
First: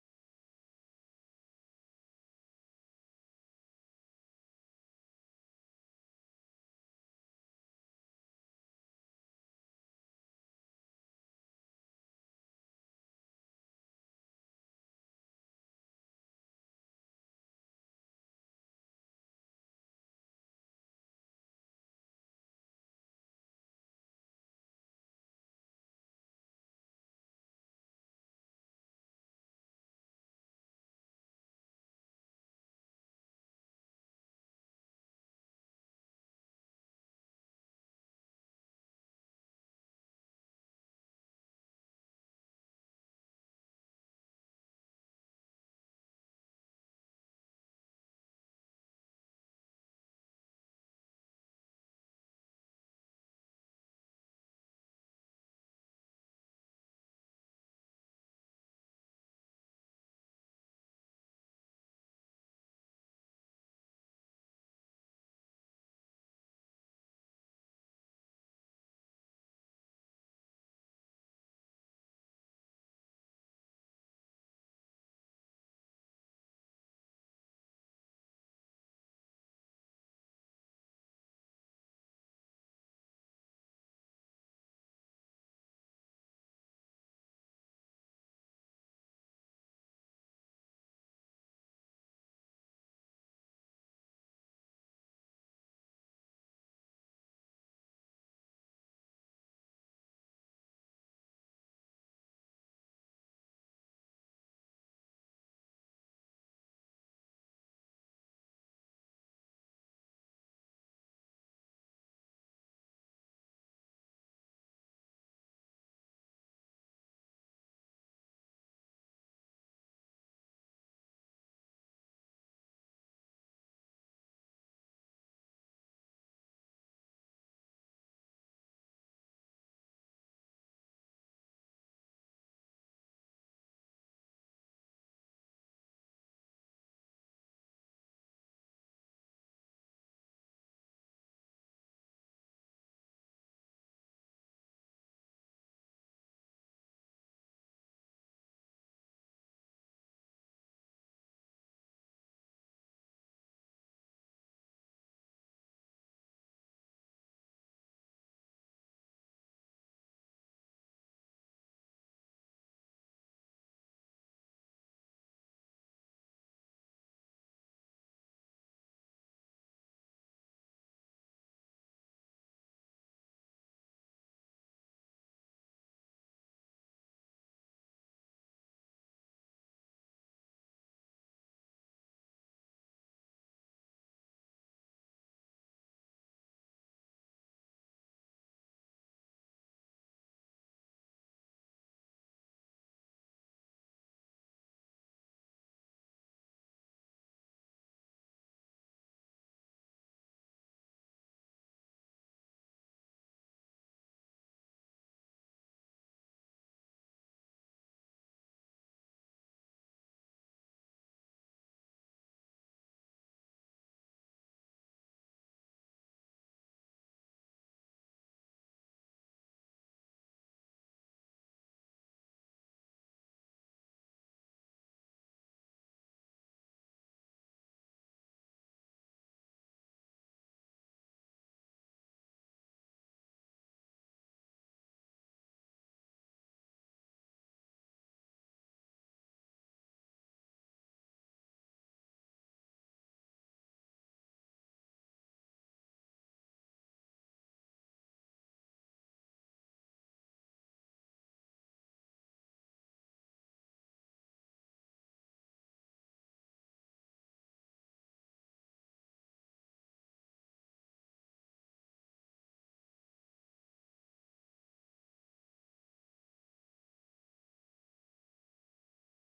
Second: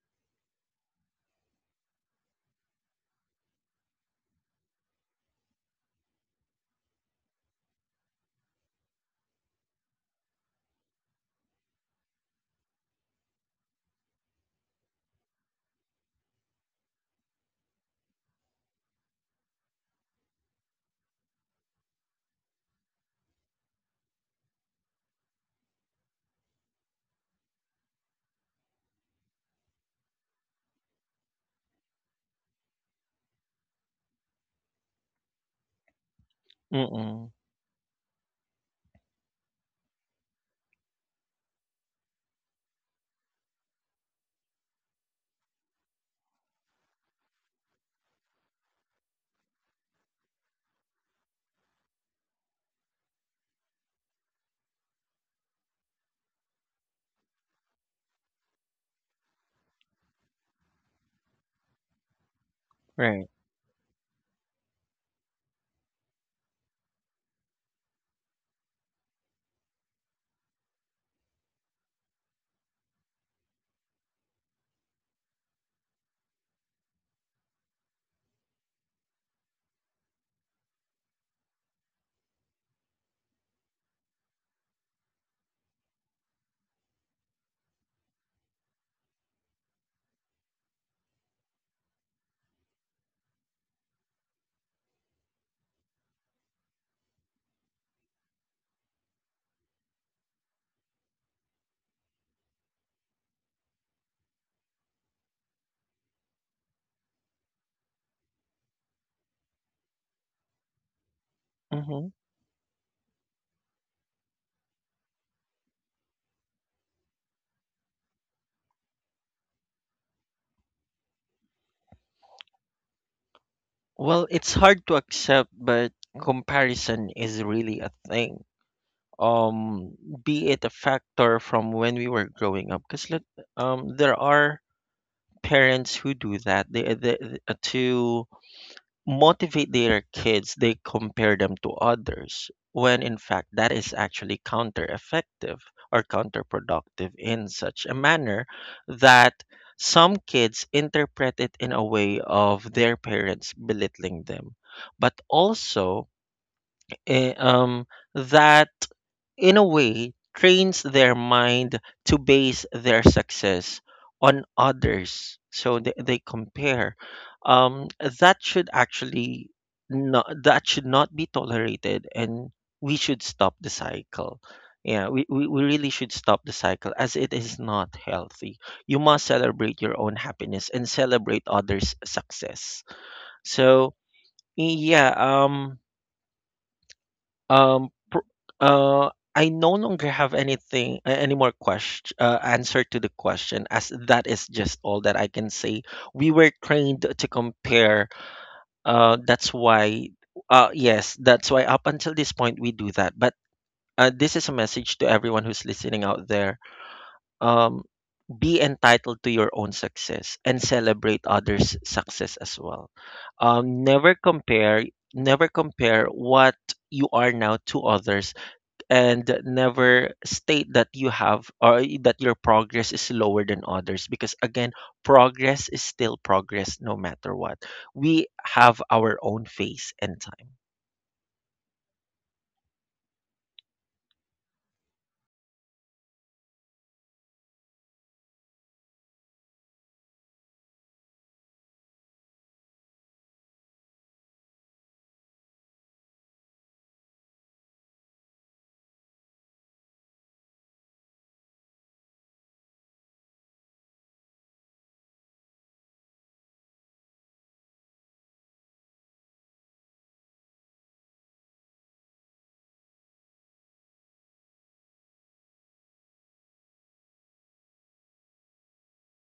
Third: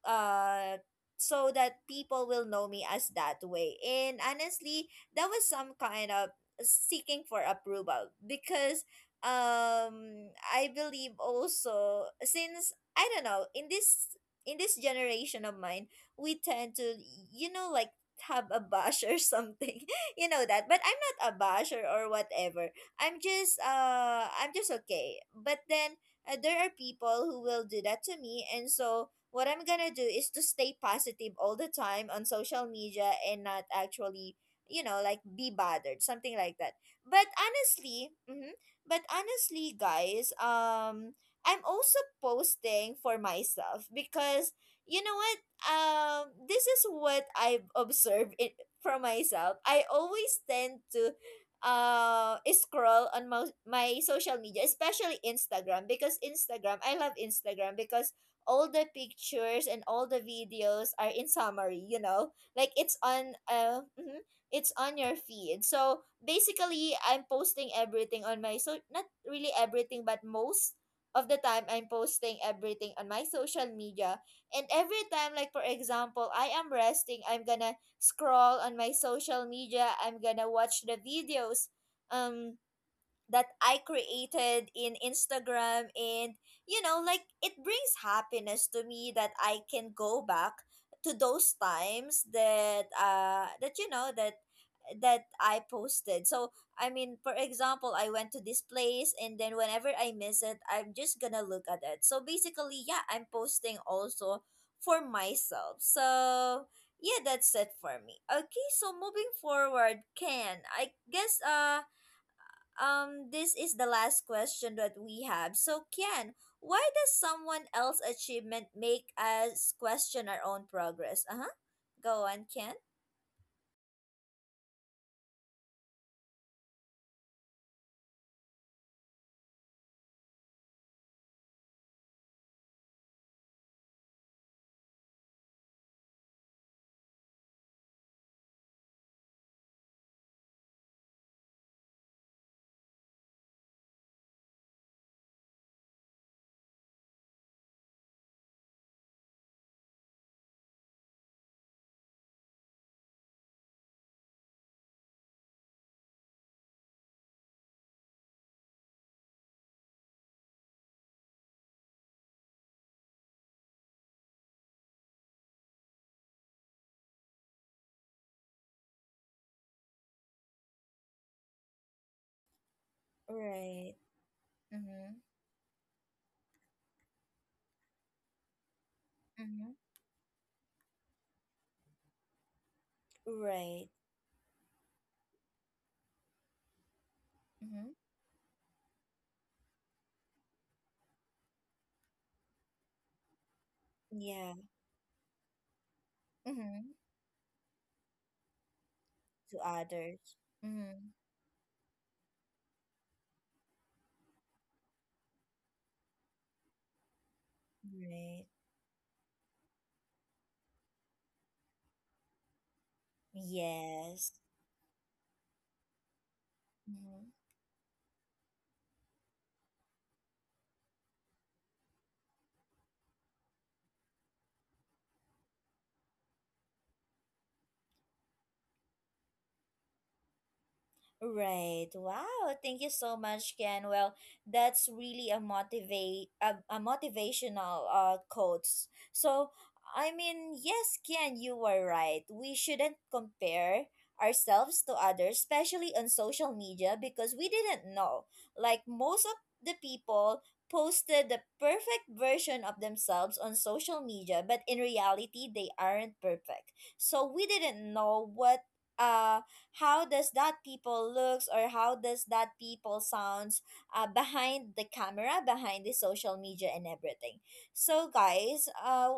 Speaker 1: uh, so that people will know me as that way. And honestly, that was some kind of seeking for approval because I believe also, since I don't know, in this generation of mine, we tend to, you know, like have a bash or something you know that, but I'm not a basher or whatever. I'm just okay, but then there are people who will do that to me. And so, what I'm gonna do is to stay positive all the time on social media and not actually, you know, like be bothered, something like that. But
Speaker 2: Mm-mm,
Speaker 1: honestly, but honestly, guys, I'm also posting for myself because, you know what? This is what I've observed it for myself. I always tend to scroll on my social media, especially Instagram, because Instagram, I love Instagram because all the pictures and all the videos are in summary, you know, like it's
Speaker 2: right.
Speaker 1: on it's on your feed. So basically I'm posting everything on my, so not really everything but most of the time I'm posting everything on my social media. And every time, like for example I am resting, I'm gonna scroll on my social media. I'm gonna watch the videos. Um, that I created in Instagram, and you know, like it brings happiness to me that I can go back to those times that that I posted. So I mean, for example, I went to this place and then whenever I miss it I'm just gonna look at it. So basically, yeah, I'm posting also for myself. So yeah, that's it for me. Okay, so moving forward, Ken, I guess
Speaker 2: Hmm.
Speaker 1: this is the last question that we have. So, Kian, why does someone else's achievement make us question our own progress? Uh huh. Go on, Kian.
Speaker 2: Well, it's hard to accept, but comparison is really a thing. um be it a factor from when we were growing up, because there are parents who do that. They, uh, they uh, to motivate their kids, they compare them to others, when in fact that is actually counter effective, or counterproductive, in such a manner that some kids interpret it in a way of their parents belittling them. But also, eh, um, that in a way trains their mind to base their success on others. So they compare. Um, that should actually not that should not be tolerated, and we should stop the
Speaker 1: Right.
Speaker 2: cycle. Yeah,
Speaker 1: Mm-hmm.
Speaker 2: we really should stop the cycle, as it is not healthy. You must
Speaker 1: Mm-hmm.
Speaker 2: celebrate your own happiness and celebrate others success.
Speaker 1: Right.
Speaker 2: So, yeah.
Speaker 1: Mm-hmm.
Speaker 2: Um, pr- I no longer have anything, any more question, answer to the question, as that is
Speaker 1: Yeah.
Speaker 2: just all that I can say. We were
Speaker 1: Mm-hmm.
Speaker 2: trained to compare. That's
Speaker 1: To
Speaker 2: why,
Speaker 1: others. Mm-hmm.
Speaker 2: yes, that's why up until this point we do that. But this is a message to everyone who's listening out there. Um,
Speaker 1: Right.
Speaker 2: be entitled to your own success and celebrate others' success as well. Never
Speaker 1: Yes.
Speaker 2: compare, never compare what you are now to others, and never state that you have, or that your progress is lower than others, because, again, progress is still progress no matter what. We have our own face and time.
Speaker 1: Right. Wow. Thank you so much, Ken. Well, that's really a motivational quotes. So, I mean, yes, Ken, you were right. We shouldn't compare ourselves to others, especially on social media, because we didn't know. Like most of the people posted the perfect version of themselves on social media, but in reality, they aren't perfect. So we didn't know what uh how does that people looks or how does that people sounds behind the camera, behind the social media and everything. So guys,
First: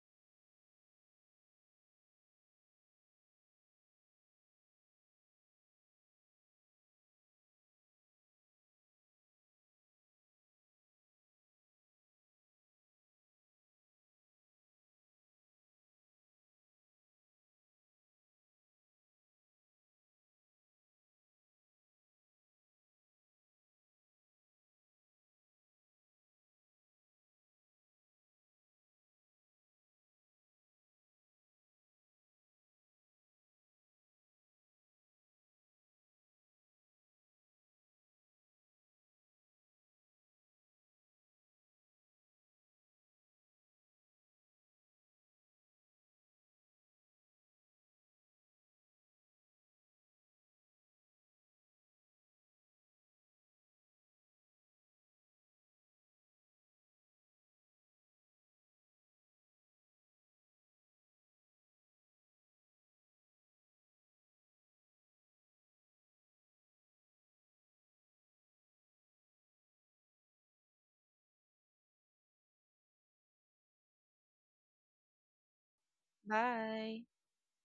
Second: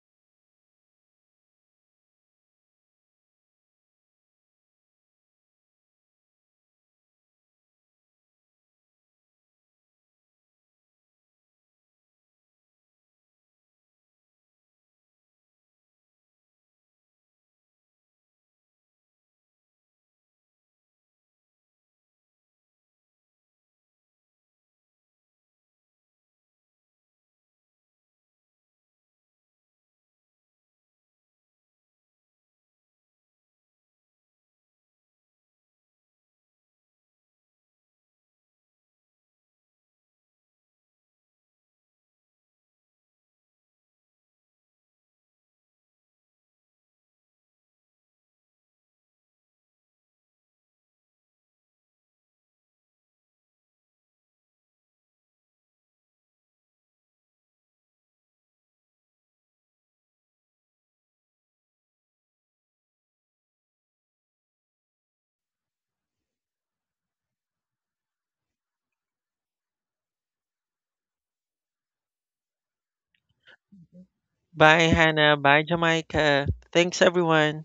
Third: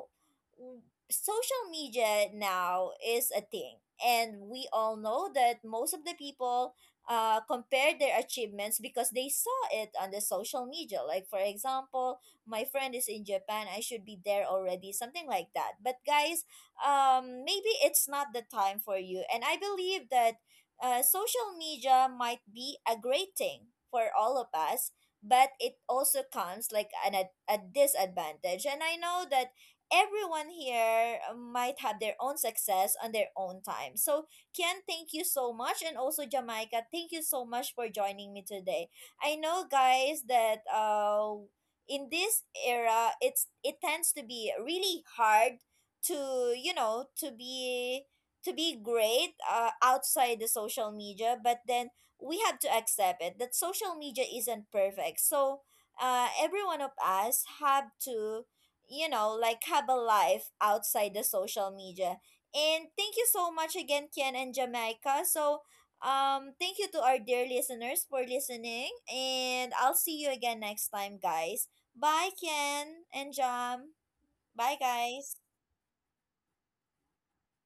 Speaker 1: w- social media now is a thing, and we all know that most of the people compare their achievements because they saw it on the social media. Like for example, my friend is in Japan, I should be there already, something like that. But guys, maybe it's not the time for you, and I believe that social media might be a great thing for all of us, but it also comes like a disadvantage. And I know that everyone here might have their own success on their own time. So Ken, thank you so much, and also Jamaica, thank you so much for joining me today. I know, guys, that in this era, it tends to be really hard to, you know, to be, to be great outside the social media. But then we have to accept it that social media isn't perfect. So every one of us have to, you know, like have a life outside the social media. And thank you so much again, Ken and Jamaica. So thank you to our dear listeners for listening, and I'll see you again next time, guys. Bye, Ken and Jam. Bye,
Speaker 2: Bye,
Speaker 1: guys.
Speaker 2: Hannah. Bye, Jamaica. Thanks,
Speaker 3: Bye.
Speaker 2: everyone.